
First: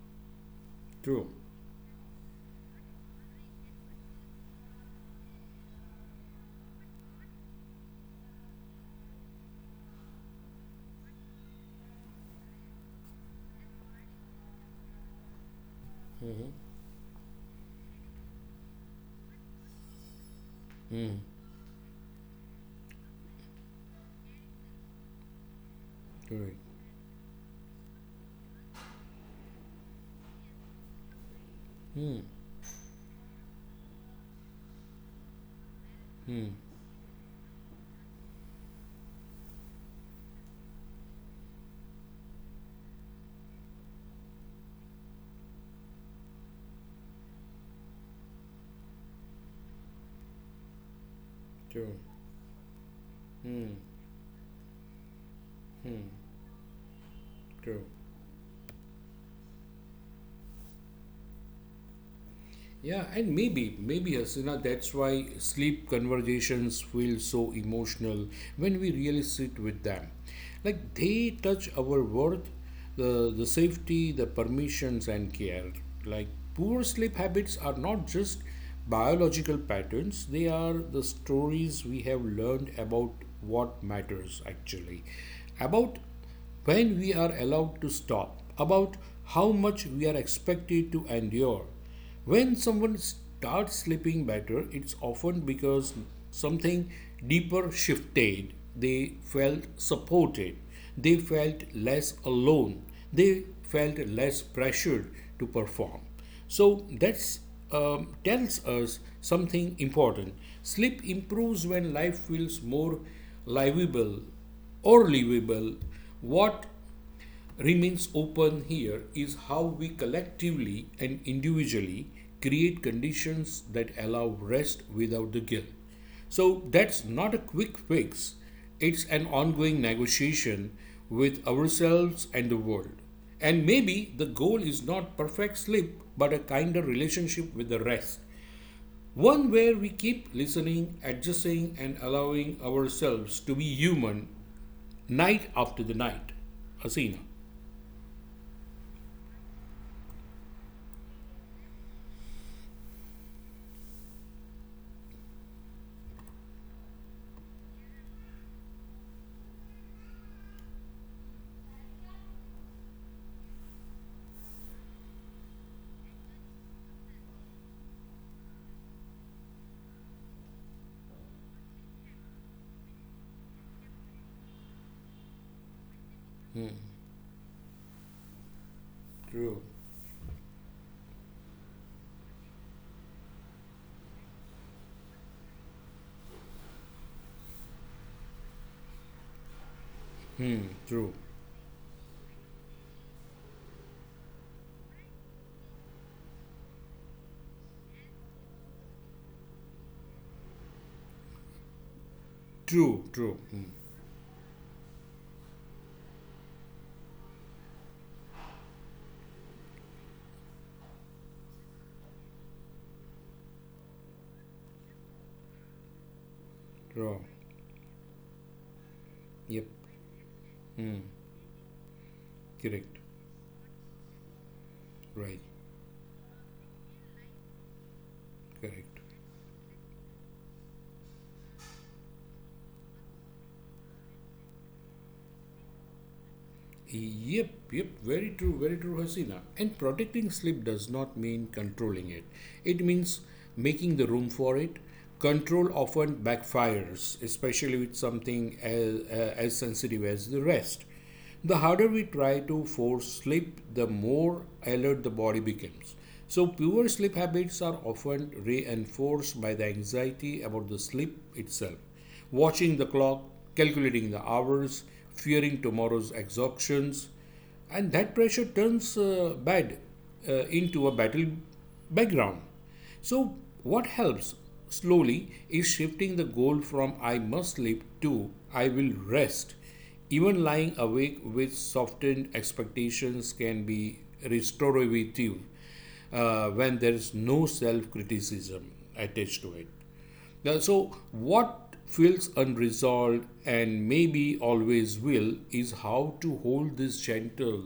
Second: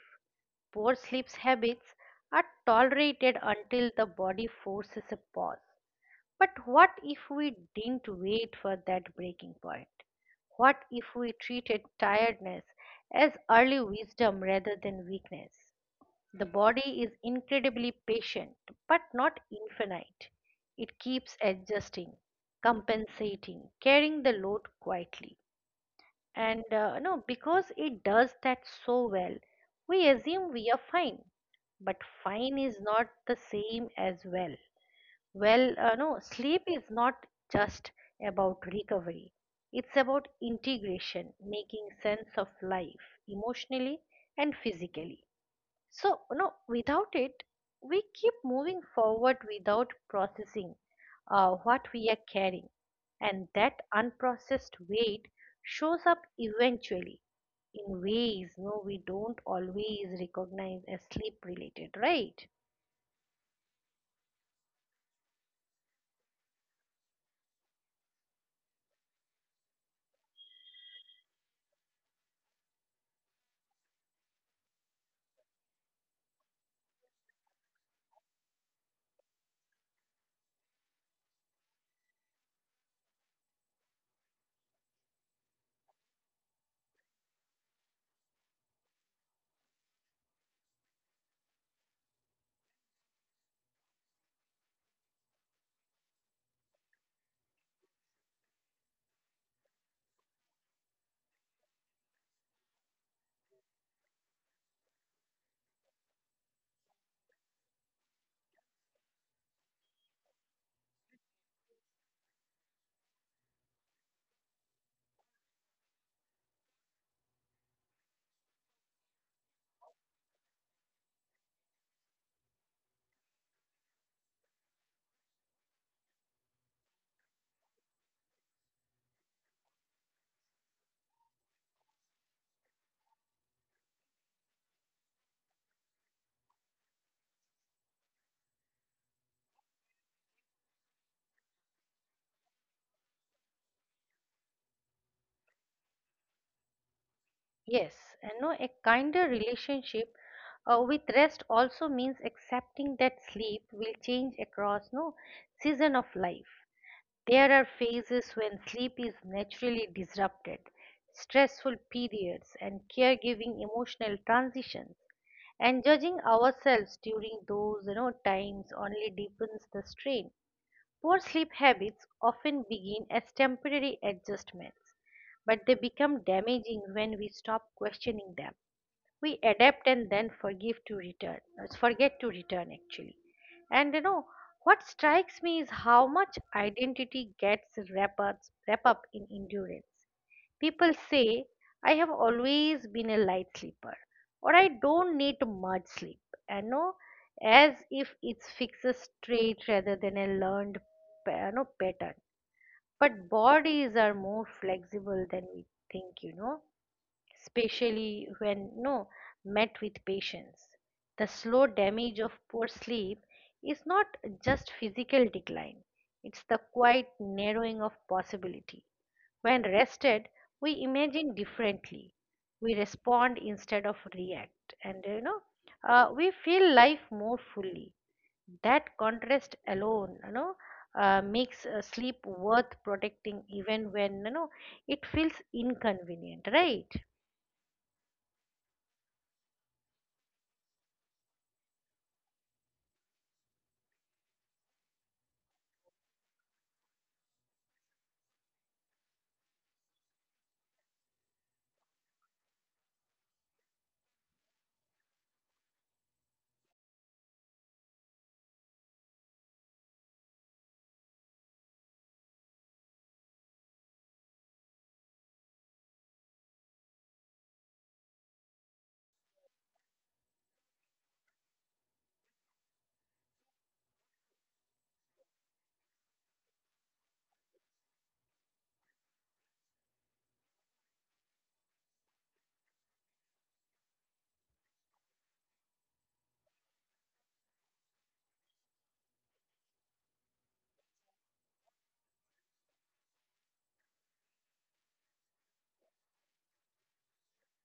Speaker 1: Poor sleep
Speaker 2: True,
Speaker 1: habits are tolerated until the body forces a pause. But what if we didn't wait for that breaking point? What if we treated tiredness as early wisdom rather than weakness? The body is incredibly patient, but not infinite. It keeps adjusting, compensating, carrying the load quietly.
Speaker 2: true,
Speaker 1: And uh, no, because it does that so well, we assume we are fine. But fine is not the same as well. Well, uh, no, sleep is not just about recovery. It's about integration, making sense of life emotionally and physically. So, no, without it, we keep moving forward without processing uh, what
Speaker 2: true,
Speaker 1: we are carrying. And that unprocessed weight shows up eventually
Speaker 2: true.
Speaker 1: in ways no, we don't always recognize as sleep related, right?
Speaker 2: Yeah, and maybe, maybe Hasina, that's why sleep conversations feel so emotional when we really sit with them. Like they touch our worth, the, the safety, the permissions, and care. Like poor sleep habits are not just biological patterns, they are the stories we have learned about what matters actually, about when we are allowed to stop, about how much we are expected to endure when someone starts sleeping better, it's often because something deeper shifted. They felt supported. They felt less alone. They felt less pressured to perform. So that's um, tells us something important. Sleep improves when life feels more livable or livable. What remains open here is how we collectively and individually create conditions that allow rest without the guilt. So that's not a quick fix, it's an ongoing negotiation with ourselves and the world. And maybe the goal is not perfect sleep, but a kinder relationship with the rest. One where we keep listening, adjusting, and allowing ourselves to be human night after the night. Asina.
Speaker 1: Yes, and no, a kinder relationship uh, with rest also means accepting that sleep will change across no season of life. There are phases when sleep is naturally disrupted: stressful periods and caregiving emotional transitions. And judging ourselves during those you know times only deepens the strain. Poor sleep habits often begin as temporary adjustments, but they become damaging when we stop questioning them. We
Speaker 2: True.
Speaker 1: adapt and then forgive to return uh, forget to return, actually. And you know what strikes me is how much identity gets wrapped up, wrap up in endurance.
Speaker 2: Hmm.
Speaker 1: People
Speaker 2: True.
Speaker 1: say, "I have always been a light sleeper," or, "I don't need much sleep," and no as if it's fixed trait rather than a learned pa- you know, pattern.
Speaker 2: True.
Speaker 1: But
Speaker 2: True. Hmm.
Speaker 1: bodies are more flexible than we think you know especially when no met with patience. The slow damage of poor sleep is not just physical decline, it's the quiet
Speaker 2: Wrong.
Speaker 1: narrowing of possibility.
Speaker 2: Yep.
Speaker 1: When rested, we imagine differently. We
Speaker 2: Correct.
Speaker 1: respond instead of react, and you
Speaker 2: Right.
Speaker 1: know, uh, we feel life more fully. That
Speaker 2: Correct.
Speaker 1: contrast alone, you know, uh, makes uh, sleep worth protecting, even when you know it feels inconvenient, right?
Speaker 2: Yep, yep, very true, very true, Hasina. And protecting sleep does not mean controlling it. It means making the room for it. Control often backfires, especially with something as, uh, as sensitive as the rest. The harder we try to force sleep, the more alert the body becomes. So, poor sleep habits are often reinforced by the anxiety about the sleep itself watching the clock, calculating the hours, fearing tomorrow's exhaustions, and that pressure turns uh, bad uh, into a battle background. So, what helps slowly is shifting the goal from I must sleep to I will rest. Even lying awake with softened expectations can be restorative uh, when there is no self criticism attached to it. Now, so what feels unresolved and maybe always will is how to hold this gentle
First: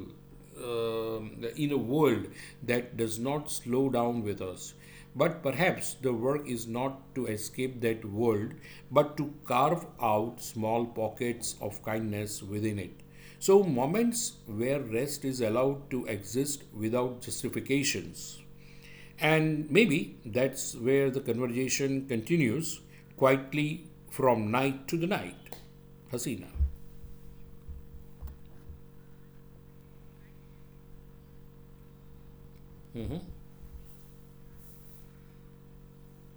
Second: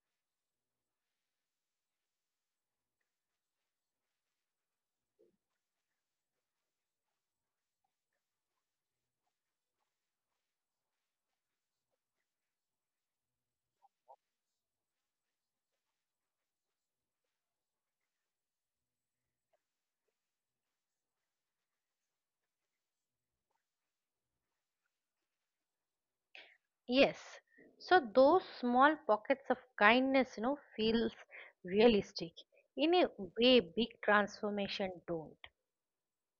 Speaker 2: um, in a world that does not slow down with us. But perhaps the work is not to escape that world, but to carve out small pockets of kindness within it. So, moments where rest is allowed to exist without justifications. And maybe that's where the conversation continues quietly from night to the night. Hasina.
Speaker 1: Yes. So those small pockets of kindness, you know, feels realistic. In a way, big transformation don't.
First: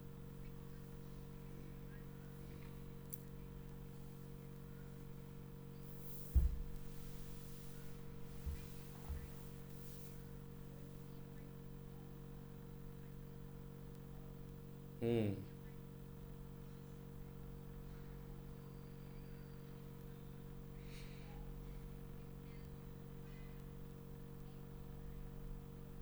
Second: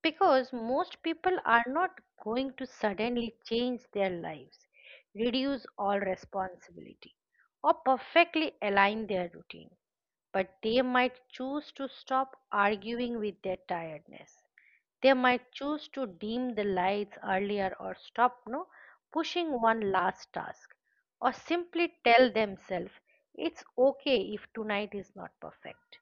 Speaker 1: Because most people are not going to suddenly change their lives, reduce all responsibility, or perfectly align their routine. But they might choose to stop arguing with their tiredness. They might choose to dim the lights earlier, or stop no pushing one last task, or simply tell themselves it's okay if tonight is not perfect.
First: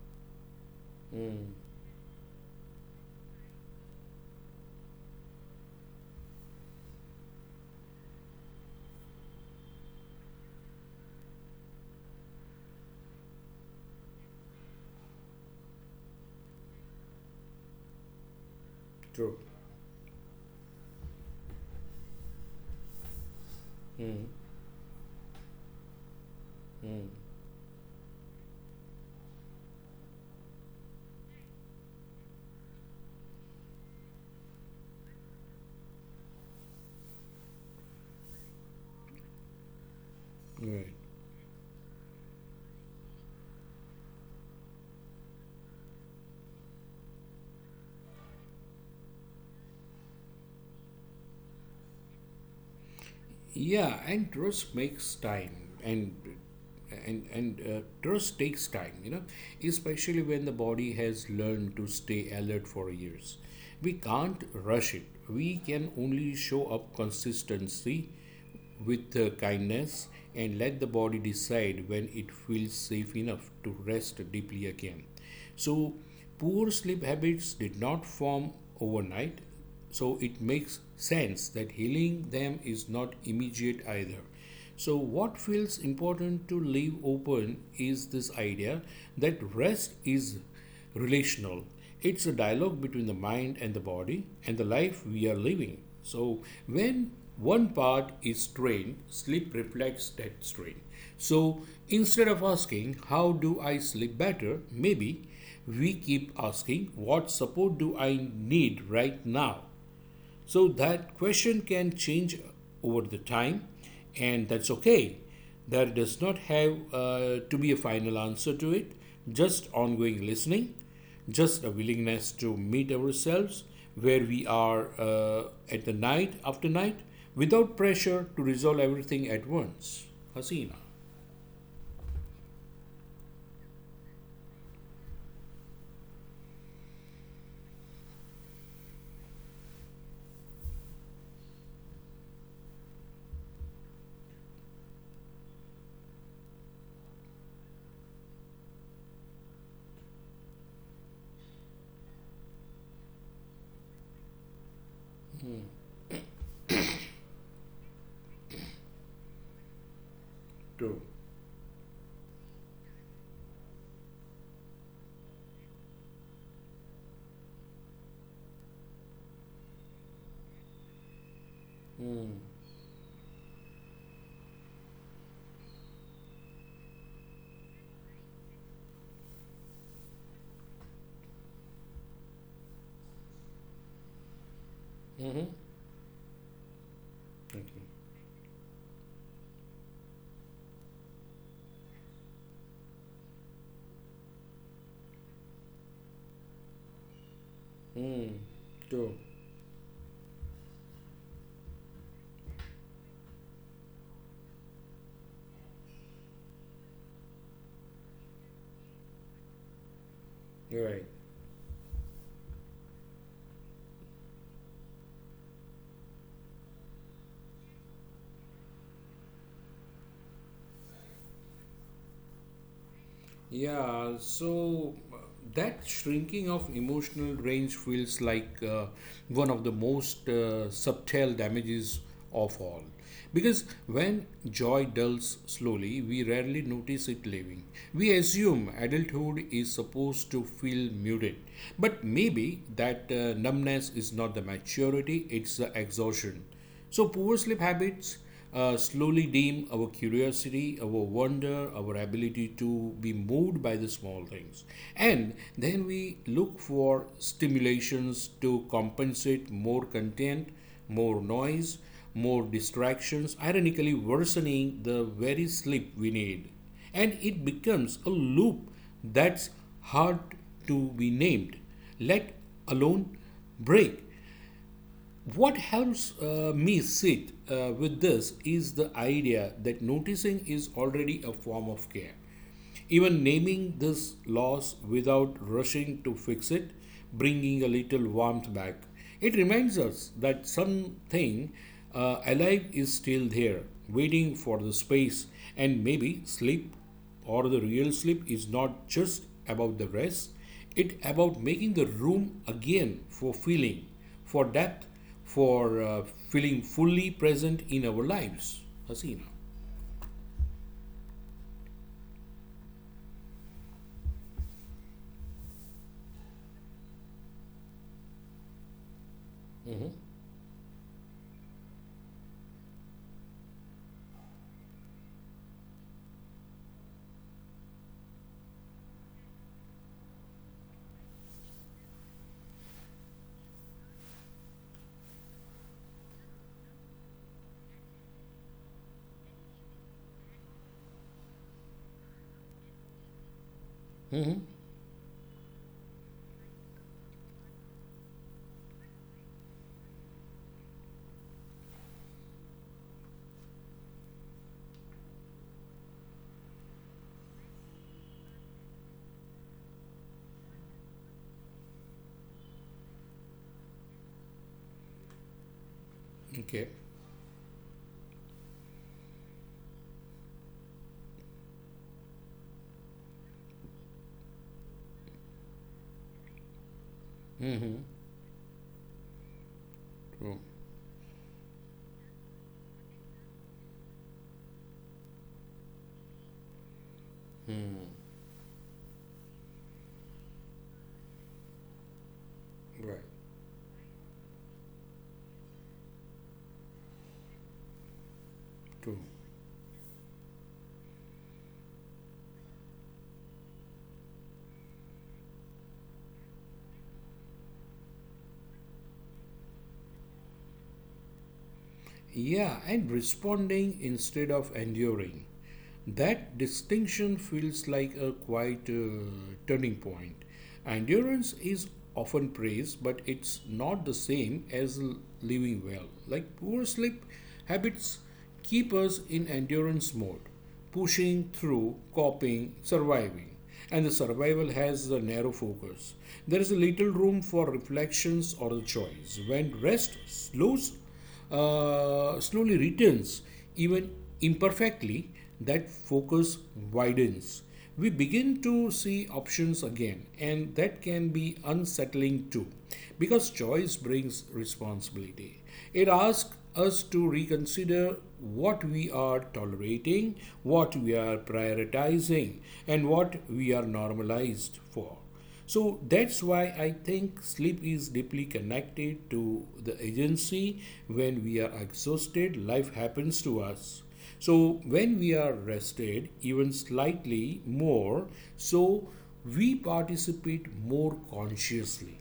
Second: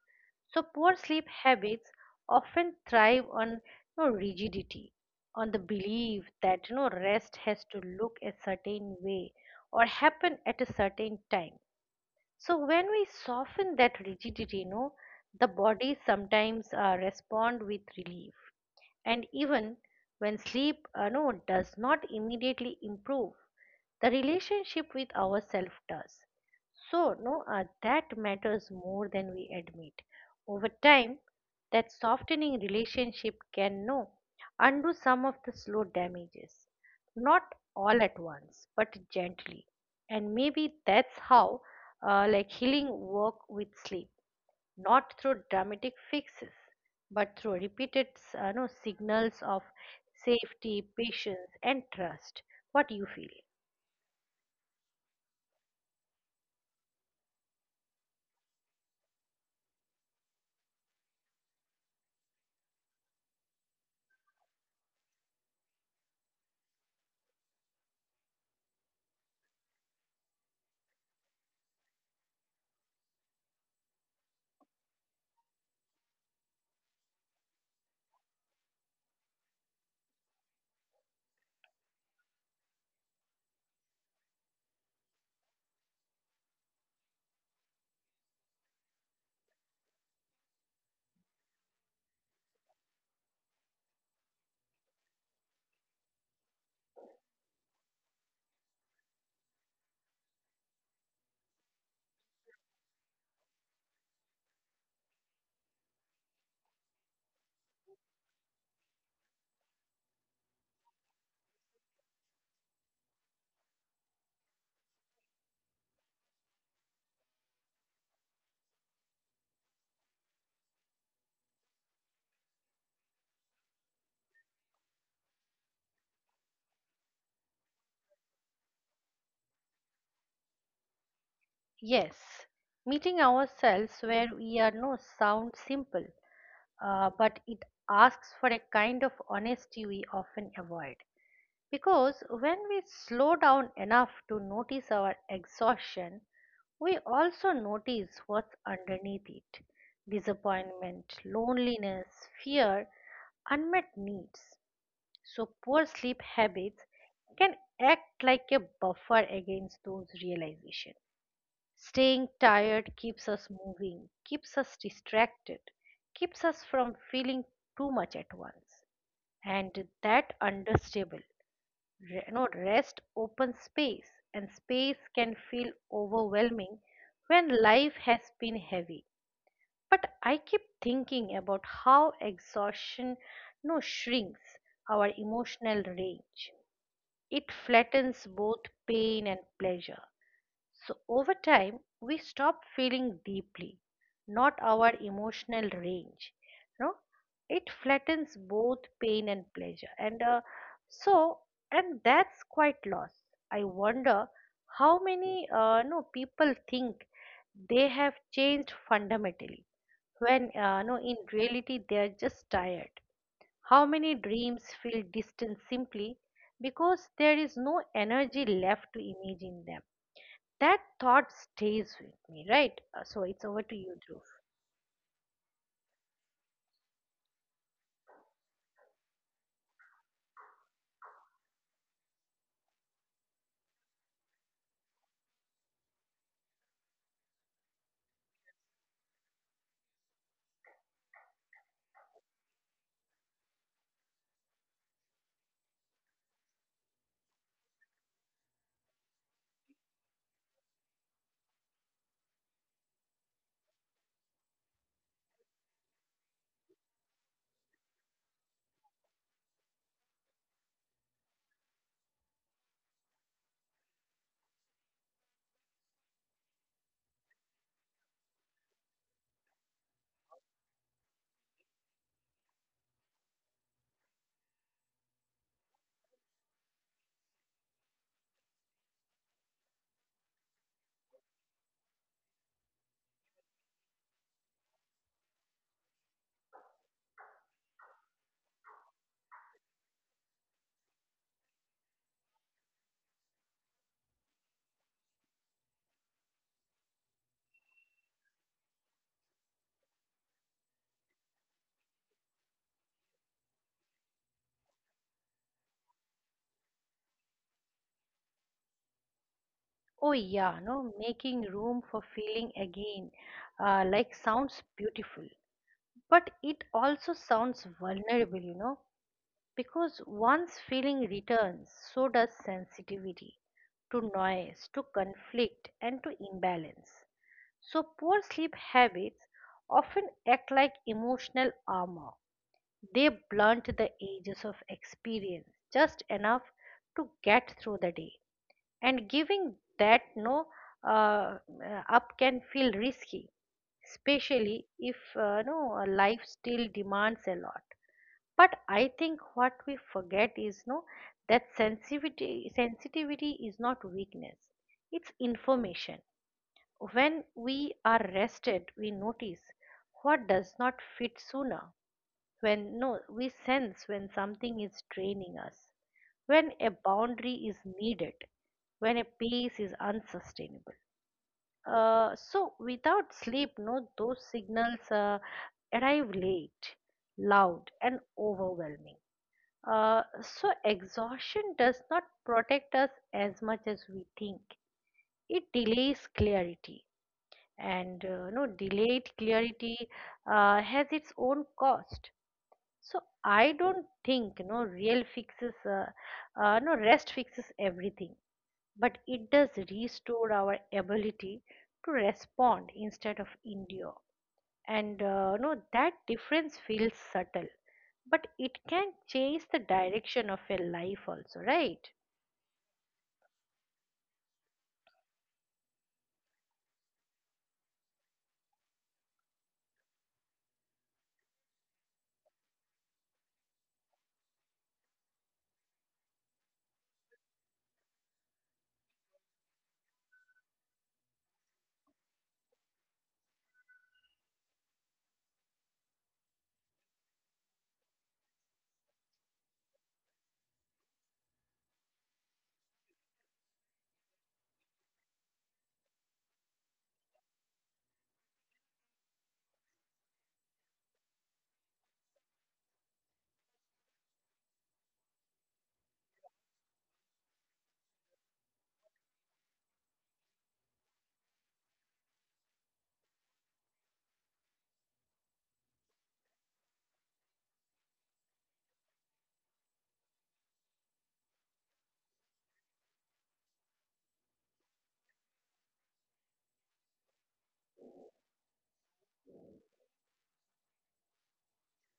Speaker 1: So poor sleep
Speaker 2: Mm.
Speaker 1: habits often thrive on no rigidity, on the belief that no rest has to look a certain way or happen at a certain time. So when we soften that rigidity, no, the body sometimes uh, respond with relief. And
Speaker 2: True.
Speaker 1: even when sleep, uh, no, does not immediately improve, the
Speaker 2: Mm,
Speaker 1: relationship with ourself does.
Speaker 2: mm.
Speaker 1: So, no, uh, that matters more than we admit. Over time, that softening relationship can no undo some of the slow damages, not all at once, but gently. And maybe
Speaker 2: Right.
Speaker 1: that's how, uh, like healing work with sleep, not through dramatic fixes but through repeated s- uh, no, signals of safety, patience, and trust. What do you feel?
Speaker 2: Yeah, and trust makes time, and and and uh, trust takes time. You know, especially when the body has learned to stay alert for years, we can't rush it. We can only show up consistency with uh, kindness and let the body decide when it feels safe enough to rest deeply again. So, poor sleep habits did not form overnight, so it makes sense that healing them is not immediate either. So, what feels important to leave open is this idea that rest is relational. It's a dialogue between the mind and the body and the life we are living. So, when one part is strained, sleep reflects that strain. So, instead of asking, How do I sleep better? Maybe we keep asking, What support do I need right now? So that question can change over the time, and that's okay. There does not have uh, to be a final answer to it, just ongoing listening, just a willingness to meet ourselves where we are uh, at the night after night without pressure to resolve everything at once. Hasina.
Speaker 1: Yes, meeting ourselves where we are no sounds simple, uh, but it asks for a kind of honesty we often avoid. Because when we slow down enough to notice our exhaustion, we also notice what's underneath it: disappointment, loneliness, fear, unmet needs. So, poor sleep habits can act like a buffer against those realizations.
Speaker 2: True.
Speaker 1: Staying tired keeps us moving, keeps us distracted, keeps us from feeling too much at once. And that understable, re- you rest opens space, and space can feel overwhelming when life has been heavy. But I keep thinking about how exhaustion no shrinks our
Speaker 2: Mm-hmm.
Speaker 1: emotional range. It
Speaker 2: Okay.
Speaker 1: flattens both pain and pleasure. So over time, we stop feeling deeply, not our emotional range. No, it flattens
Speaker 2: Mm,
Speaker 1: both
Speaker 2: true.
Speaker 1: pain and pleasure, and uh, so and that's quite loss. I wonder how many uh, no people think they have changed fundamentally when, uh,
Speaker 2: You're
Speaker 1: no
Speaker 2: right.
Speaker 1: in reality, they are just tired. How many dreams feel distant simply because there is no energy left to imagine them? That thought stays with me, right? Uh, So it's over to you,
Speaker 2: Yeah,
Speaker 1: Dhruv.
Speaker 2: so uh, that shrinking of emotional range feels like uh, one of the most uh, subtle damages of all. Because when joy dulls slowly, we rarely notice it leaving. We assume adulthood is supposed to feel muted, but maybe that uh, numbness is not the maturity, it's the exhaustion. So, poor sleep habits uh, slowly dim our curiosity, our wonder, our ability to be moved by the small things. And then we look for stimulations to compensate more content, more noise, more distractions, ironically worsening the very sleep we need. And it becomes a loop that's hard to be named, let alone break. What helps uh, me sit uh, with this is the idea that noticing is already a form of care. Even naming this loss without rushing to fix it, bringing a little warmth back. It reminds us that something uh, alive is still there, waiting for the space. And maybe sleep or the real sleep is not just about the rest, it about making the room again for feeling, for depth, for uh, feeling fully present in our lives. Hasina.
Speaker 1: Oh, yeah, no, making room for feeling again uh, like sounds beautiful, but it also sounds vulnerable, you know, because once feeling returns, so does sensitivity to noise, to conflict, and to imbalance. So, poor sleep habits often act like emotional armor. They blunt the edges of experience just enough to get through the day. And giving that no uh, up can feel risky, especially if uh, no life still demands a lot. But I think what we forget is no that sensitivity sensitivity is not weakness; it's information. When we are rested, we notice what does not fit sooner. When no, We sense when something is draining us, when
Speaker 2: Okay.
Speaker 1: a boundary is needed, when a pace is unsustainable. Uh, so, without sleep, no, those signals uh, arrive late, loud,
Speaker 2: Mm-hmm.
Speaker 1: and overwhelming. Uh,
Speaker 2: True.
Speaker 1: so, exhaustion does not protect us as much as we think. It delays clarity, and uh, no delayed clarity uh, has its own cost.
Speaker 2: Right.
Speaker 1: So I don't think you know real fixes uh, uh, no rest fixes everything,
Speaker 2: True.
Speaker 1: but it does restore our ability to respond instead of endure. And uh, no that difference feels subtle, but it can change the direction of a life also, right?
Speaker 2: Yeah, and responding instead of enduring. That distinction feels like a quite uh, turning point. Endurance is often praised, but it's not the same as l- living well. Like poor sleep habits keep us in endurance mode, pushing through, coping, surviving. And the survival has a narrow focus. There is little room for reflections or the choice. When rest slows, uh, slowly returns, even imperfectly, that focus widens. We begin to see options again, and that can be unsettling too, because choice brings responsibility. It asks us to reconsider what we are tolerating, what we are prioritizing, and what we are normalized for. So that's why I think sleep is deeply connected to the agency. When we are exhausted, life happens to us. So when we are rested, even slightly more, so we participate more consciously.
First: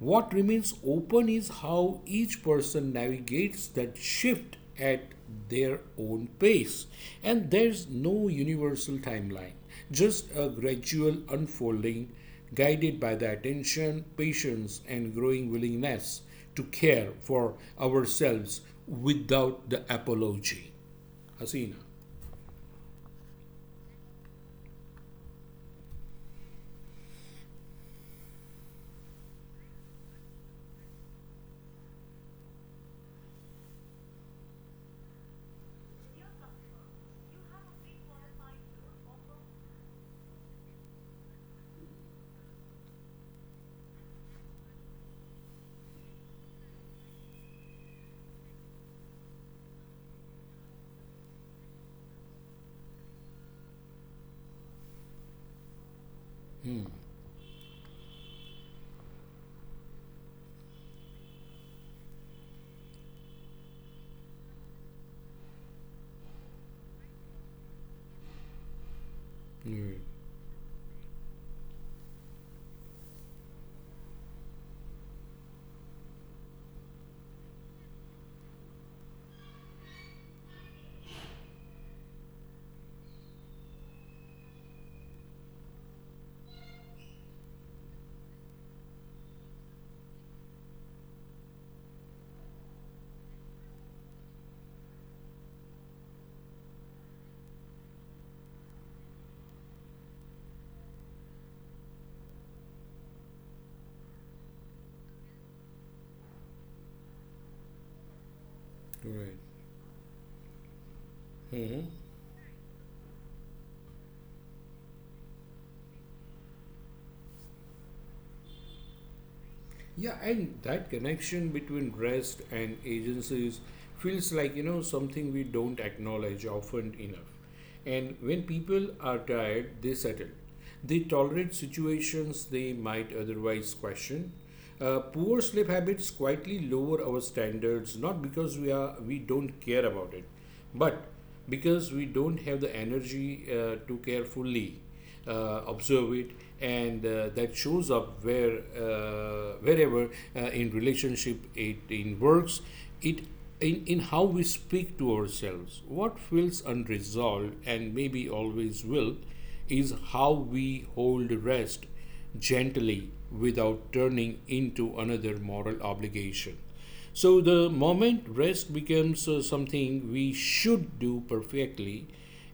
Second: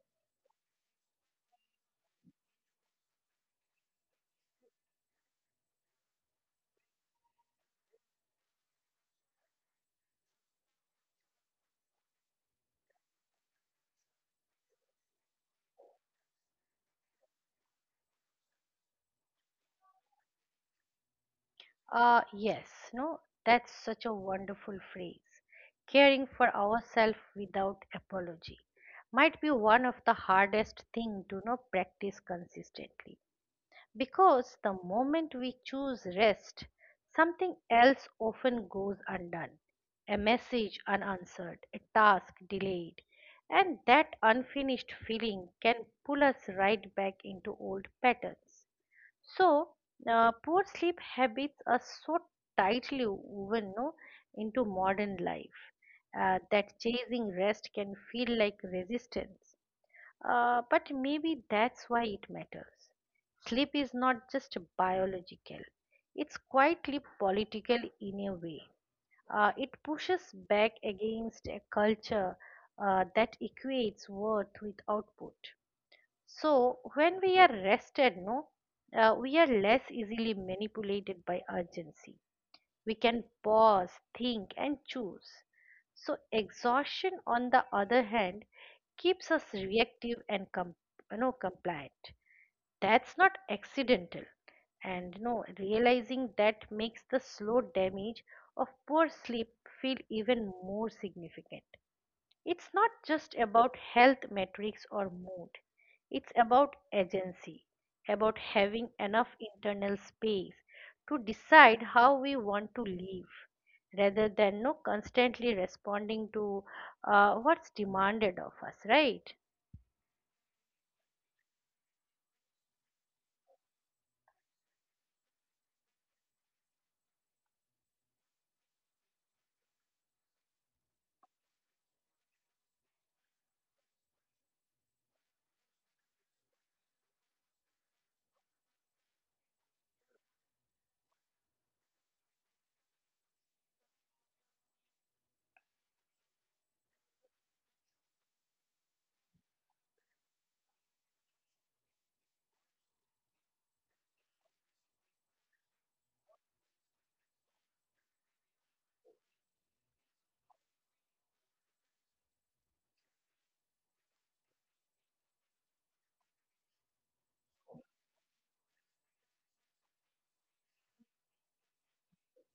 Speaker 2: What remains open is how each person navigates that shift at their own pace. And there's no universal timeline, just a gradual unfolding guided by the attention, patience, and growing willingness to care for ourselves without the apology. Hasina.
Speaker 1: Uh, yes, no, that's such a wonderful phrase. Caring for ourselves without apology might be one of the hardest thing to not practice consistently. Because the moment we choose rest, something else often goes undone. A message unanswered, a task delayed, and that unfinished feeling can pull us right back into old patterns. So, uh, poor sleep habits are so tightly woven no, into modern life uh, that chasing rest can feel like resistance. Uh, but maybe that's why it matters. Sleep is not just biological, it's quietly political in a way. Uh, it
Speaker 2: Right,
Speaker 1: pushes back against a culture uh, that equates worth with output. So when we are rested, no, uh, we are less easily manipulated by urgency. We can pause, think, and choose. So exhaustion, on the other hand, keeps us reactive and com- you know, compliant. That's not accidental. And you know, realizing that makes the slow damage of poor sleep feel even more significant. It's not just about health metrics or mood. It's about agency, about having enough
Speaker 2: right.
Speaker 1: internal space to decide how we want to live rather than no constantly responding to uh, what's demanded of us, right?
Speaker 2: Yeah, and that connection between rest and agencies feels like, you know, something we don't acknowledge often enough. And when people are tired, they settle. They tolerate situations they might otherwise question. Uh, poor sleep habits quietly lower our standards, not because we are we don't care about it, but because we don't have the energy uh, to carefully uh, observe it. And uh, that shows up where uh, wherever uh, in relationship it in works it in, in how we speak to ourselves. What feels unresolved and maybe always will is how we hold rest gently without turning into another moral obligation. So the moment rest becomes uh, something we should do perfectly,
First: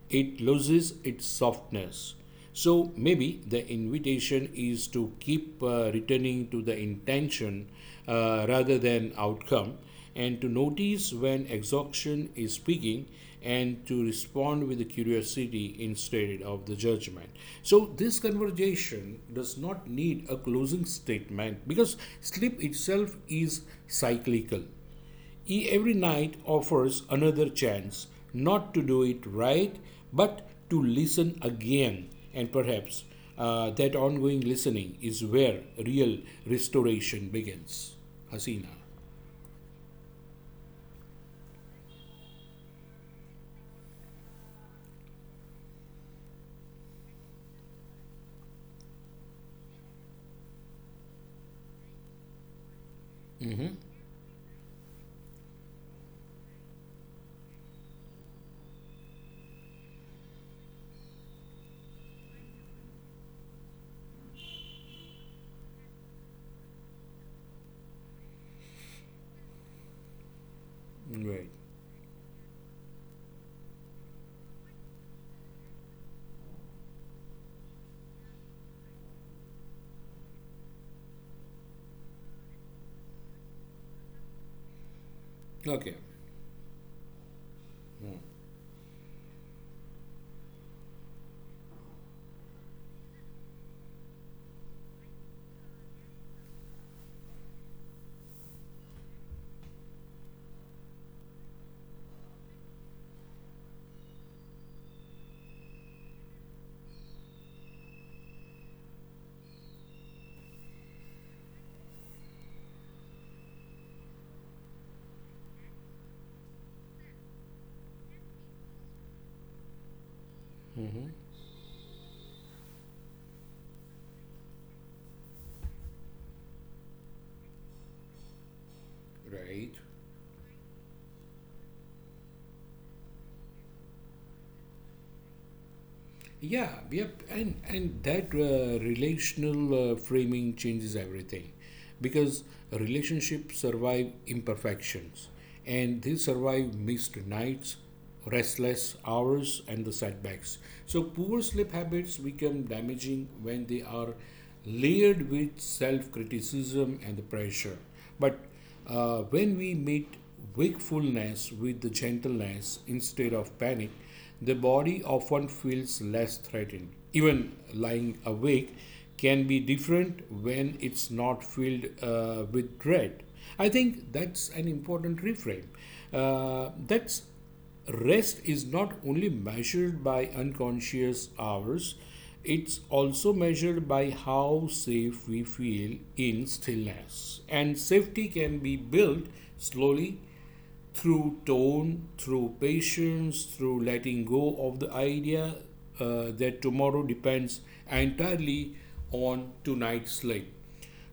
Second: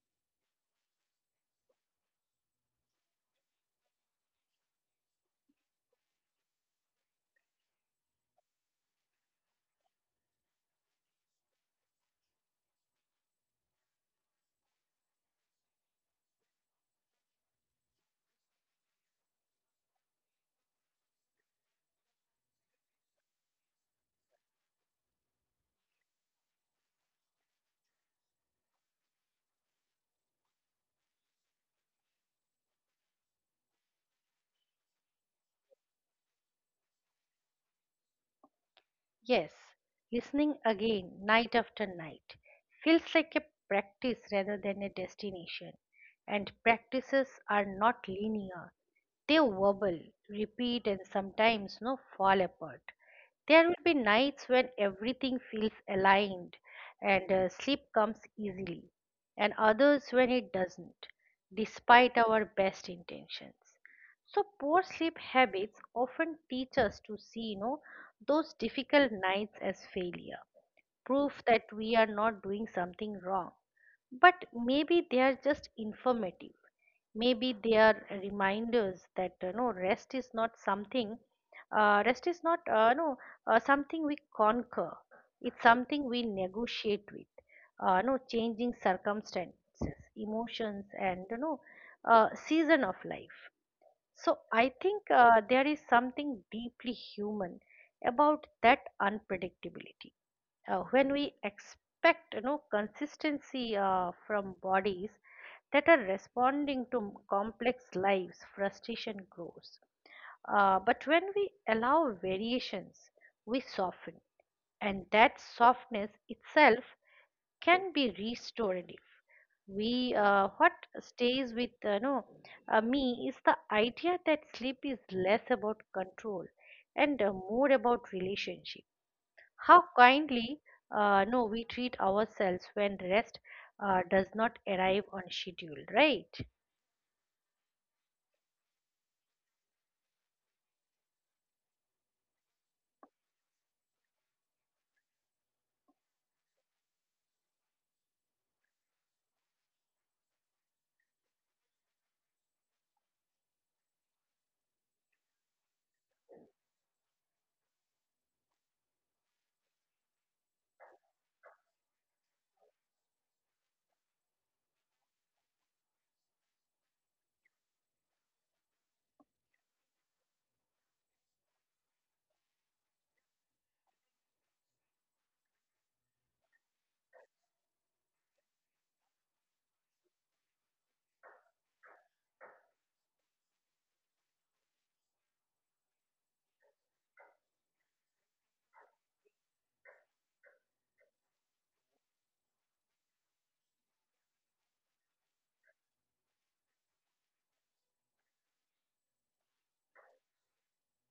Speaker 2: it loses its softness. So maybe the invitation is to keep uh, returning to the intention uh, rather than outcome, and to notice when exhaustion is speaking, and to respond with the curiosity instead of the judgment. So this conversation does not need a closing statement because sleep itself is cyclical. E- every night offers another chance, not to do it right but to listen again. And perhaps uh, that ongoing listening is where real restoration begins, Hasina.
Speaker 1: Yes, listening again night after night feels like a practice rather than a destination. And practices are not linear, they wobble, repeat, and sometimes no, fall apart. There
Speaker 2: Hmm.
Speaker 1: will be nights when everything feels aligned and uh, sleep comes easily, and others when it doesn't, despite our best intentions. So poor sleep habits often teach us to see, you know, those difficult nights as failure, proof
Speaker 2: Right.
Speaker 1: that we are not doing something wrong. But maybe they are just informative. Maybe they are reminders that you know rest is not something. Uh, rest is not uh, no uh, something we conquer. It's
Speaker 2: Okay.
Speaker 1: something we negotiate with. Uh,
Speaker 2: Hmm.
Speaker 1: no changing circumstances, emotions, and you know uh, season of life. So I think uh, there is something deeply human about that unpredictability. Uh, when we expect you know consistency uh, from bodies that are responding to complex lives, frustration grows. Uh, but when we allow variations, we soften, and that softness itself can be restorative. We uh, What stays with uh, no uh, me is the idea that sleep is less about control and uh, more about relationship.
Speaker 2: Right.
Speaker 1: How kindly uh, no we treat ourselves when rest uh, does not arrive on schedule, right?
Speaker 2: Yeah. Yep. And and that uh, relational uh, framing changes everything, because relationships survive imperfections, and they survive missed nights, restless hours, and the setbacks. So poor sleep habits become damaging when they are layered with self-criticism and the pressure. But Uh, when we meet wakefulness with gentleness instead of panic, the body often feels less threatened. Even lying awake can be different when it's not filled uh, with dread. I think that's an important reframe. Uh, that's rest is not only measured by unconscious hours, it's also measured by how safe we feel in stillness. And safety can be built slowly through tone, through patience, through letting go of the idea uh, that tomorrow depends entirely on tonight's slate.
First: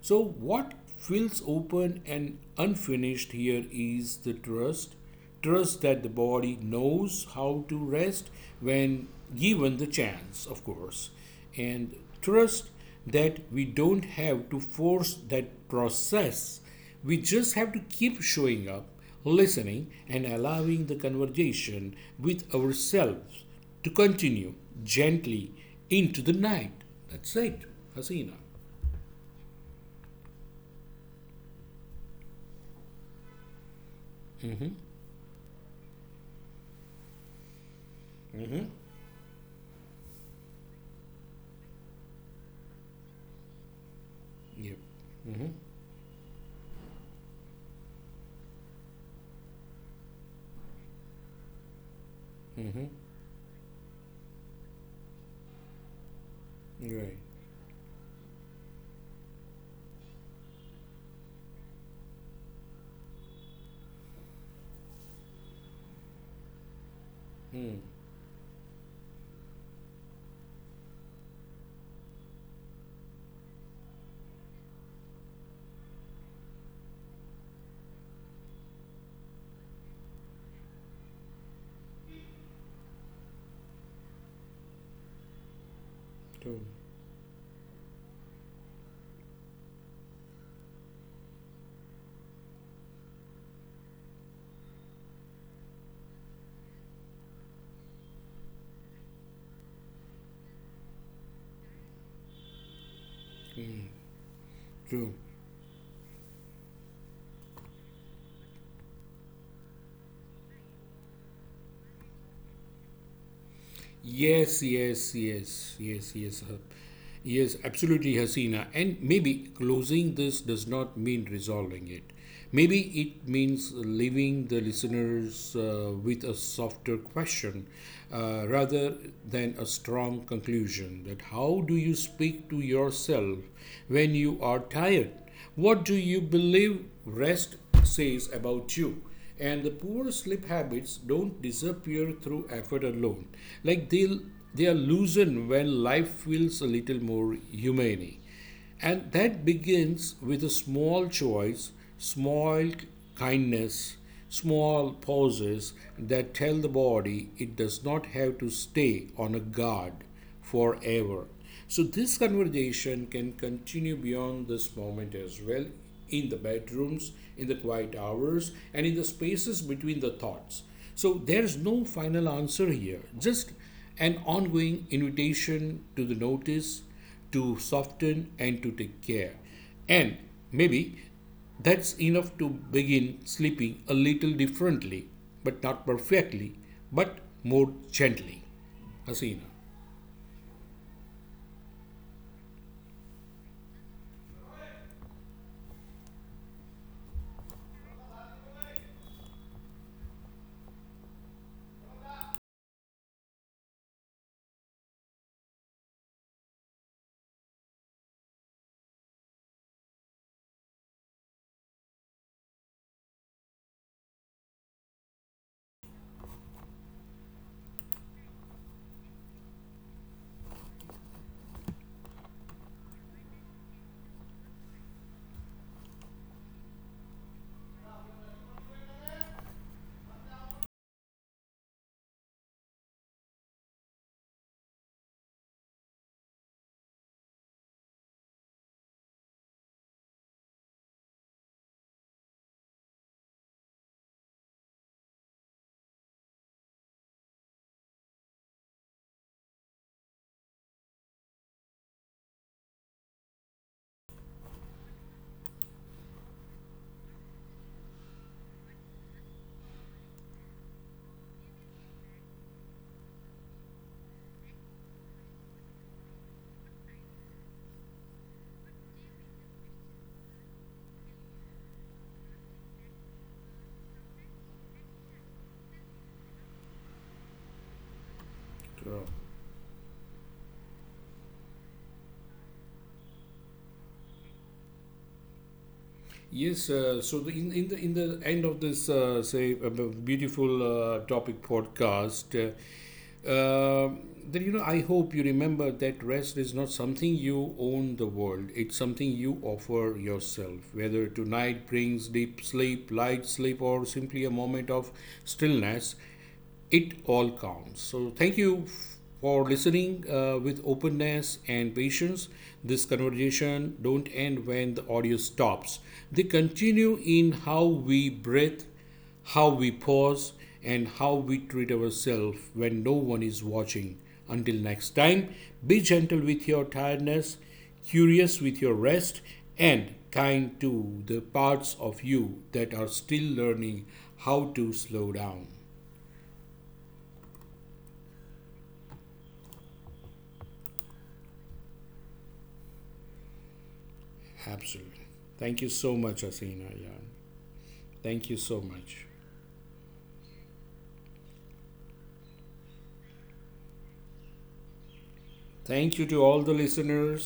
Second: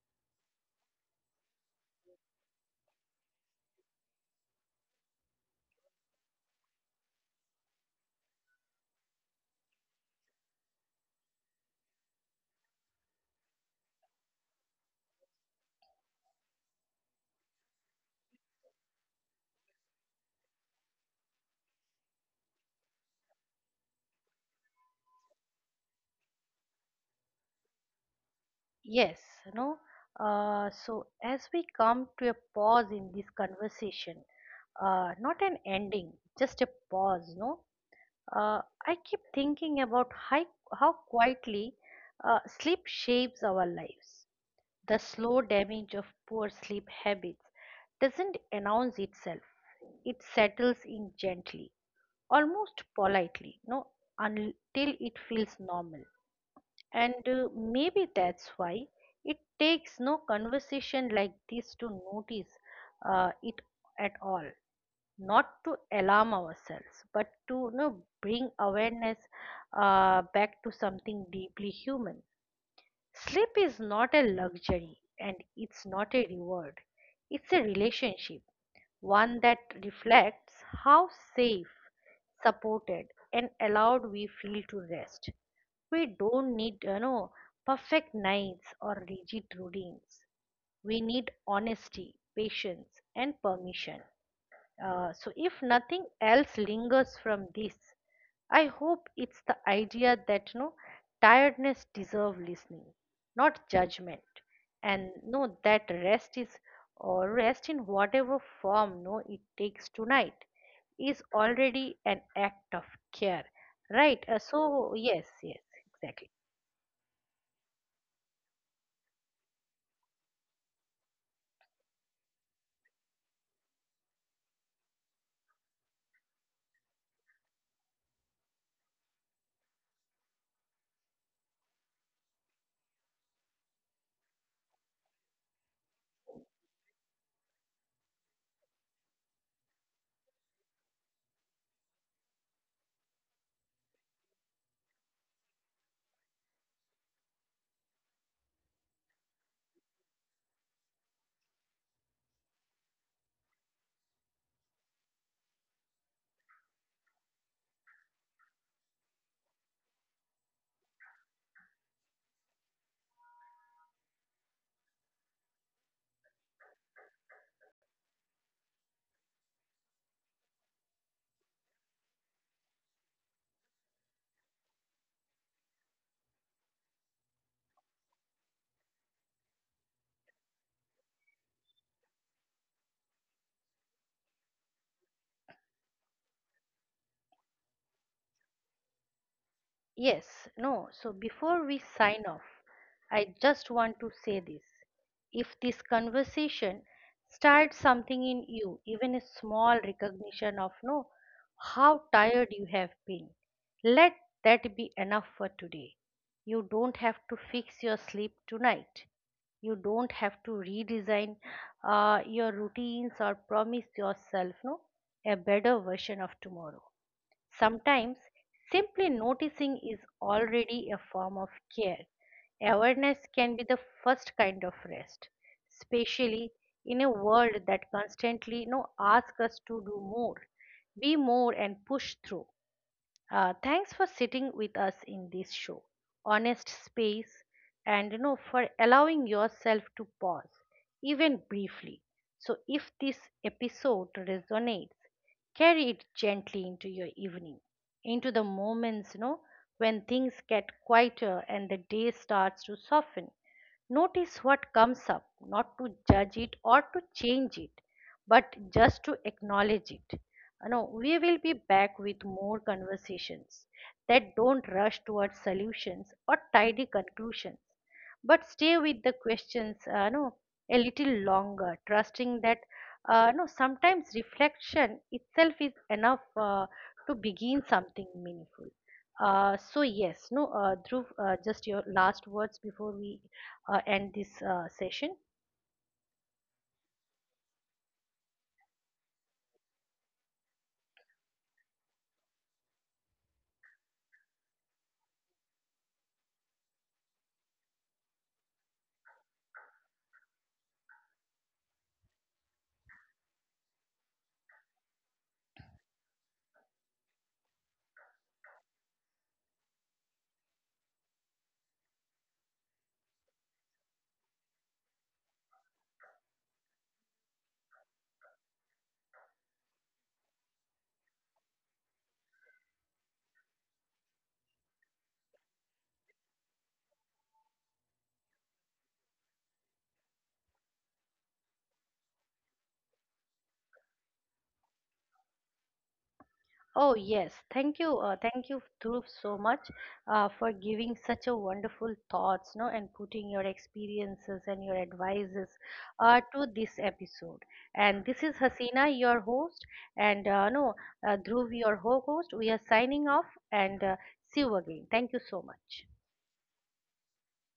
Speaker 2: So, what feels open and unfinished here is the trust, trust that the body knows how to rest when given the chance, of course, and trust that we don't have to force that process. We just have to keep showing up, listening, and allowing the conversation with ourselves to continue gently into the night. That's it, Hasina.
Speaker 1: Yes, you know, uh, so as we come to a pause in this conversation,
Speaker 2: Mm-hmm.
Speaker 1: uh, not an ending, just a pause, no? Uh,
Speaker 2: Mm-hmm.
Speaker 1: I keep thinking about how, how quietly uh, sleep shapes our lives.
Speaker 2: Yep.
Speaker 1: The slow
Speaker 2: Mm-hmm.
Speaker 1: damage of poor sleep habits doesn't announce itself, it settles in gently, almost politely, no, until it feels normal.
Speaker 2: Mm-hmm.
Speaker 1: And
Speaker 2: Right.
Speaker 1: uh, maybe that's why it takes no conversation like this to notice uh, it at all. Not to alarm ourselves, but to you
Speaker 2: Mm.
Speaker 1: know, bring awareness uh, back to something deeply human. Sleep is not a luxury and it's not a reward. It's a relationship, one that reflects how safe, supported, and allowed we feel to rest. We don't
Speaker 2: True.
Speaker 1: need, you know, perfect nights or rigid routines. We need honesty, patience, and permission. Uh, so, if nothing else lingers from this, I hope it's the idea that no tiredness deserve listening, not judgment, and
Speaker 2: True.
Speaker 1: no that rest is or rest in whatever form no it takes tonight is already an act of care, right? Uh,
Speaker 2: Yes,
Speaker 1: so
Speaker 2: yes,
Speaker 1: yes, yes,
Speaker 2: yes, yes,
Speaker 1: exactly.
Speaker 2: yes, uh, yes, absolutely, Hasina. And maybe closing this does not mean resolving it. Maybe it means leaving the listeners uh, with a softer question uh, rather than a strong conclusion, that how do you speak to yourself when you are tired? What do you believe rest says about you? And the poor sleep habits don't disappear through effort alone. Like they they are loosened when life feels a little more humane. And that begins with a small choice, small kindness, small pauses that tell the body it does not have to stay on a guard forever. So, this conversation can continue beyond this moment as well, in the bedrooms, in the quiet hours, and in the spaces between the thoughts. So, there's no final answer here, just an ongoing invitation to the notice, to soften, and to take care. And maybe that's enough to begin sleeping a little differently, but not perfectly, but more gently. Hasina.
Speaker 1: Yes, no. So before we sign off, I just want to say this. If this conversation starts something in you, even a small recognition of no, how tired you have been, let that be enough for today. You don't have to fix your sleep tonight. You don't have to redesign uh, your routines or promise yourself no, a better version of tomorrow. Sometimes simply noticing is already a form of care. Awareness can be the first kind of rest, especially in a world that constantly you know, asks us to do more, be more, and push through. Uh, thanks for sitting with us in this show, honest space, and you know for allowing yourself to pause, even briefly. So, if this episode resonates, carry it gently into your evening, into the moments you know, when things get quieter and the day starts to soften. Notice what comes up, not to judge it or to change it, but just to acknowledge it. You know we will be back with more conversations that don't rush towards solutions or tidy conclusions, but stay with the questions uh, no a little longer, trusting that uh, no sometimes reflection itself is enough uh, to begin something meaningful. Uh, so yes, no, uh, Dhruv, uh, just your last words before we uh, end this uh, session.
Speaker 2: Yes, uh, so the, in, in the in the end of this, uh, say, uh, beautiful uh, topic podcast, uh, um then you know I hope you remember that rest is not something you own the world, it's something you offer yourself, whether tonight brings deep sleep, light sleep, or simply a moment of stillness. It all counts. So thank you f- for listening uh, with openness and patience. This conversation don't end when the audio stops. They continue in how we breathe, how we pause, and how we treat ourselves when no one is watching. Until next time, be gentle with your tiredness, curious with your rest, and kind to the parts of you that are still learning how to slow down.
Speaker 1: Oh, yes. Thank you. Uh, thank you, Dhruv, so much uh, for giving such a wonderful thoughts, no, and putting your experiences and your
Speaker 2: Absolutely.
Speaker 1: advices
Speaker 2: Thank you so
Speaker 1: uh,
Speaker 2: much,
Speaker 1: to this
Speaker 2: Asina. Yeah.
Speaker 1: episode. And this is
Speaker 2: Thank you so
Speaker 1: Hasina,
Speaker 2: much.
Speaker 1: your host, and uh, no, uh, Dhruv, your ho-host. We are signing off and uh, see you again. Thank you so much.
Speaker 2: Thank you to all the listeners.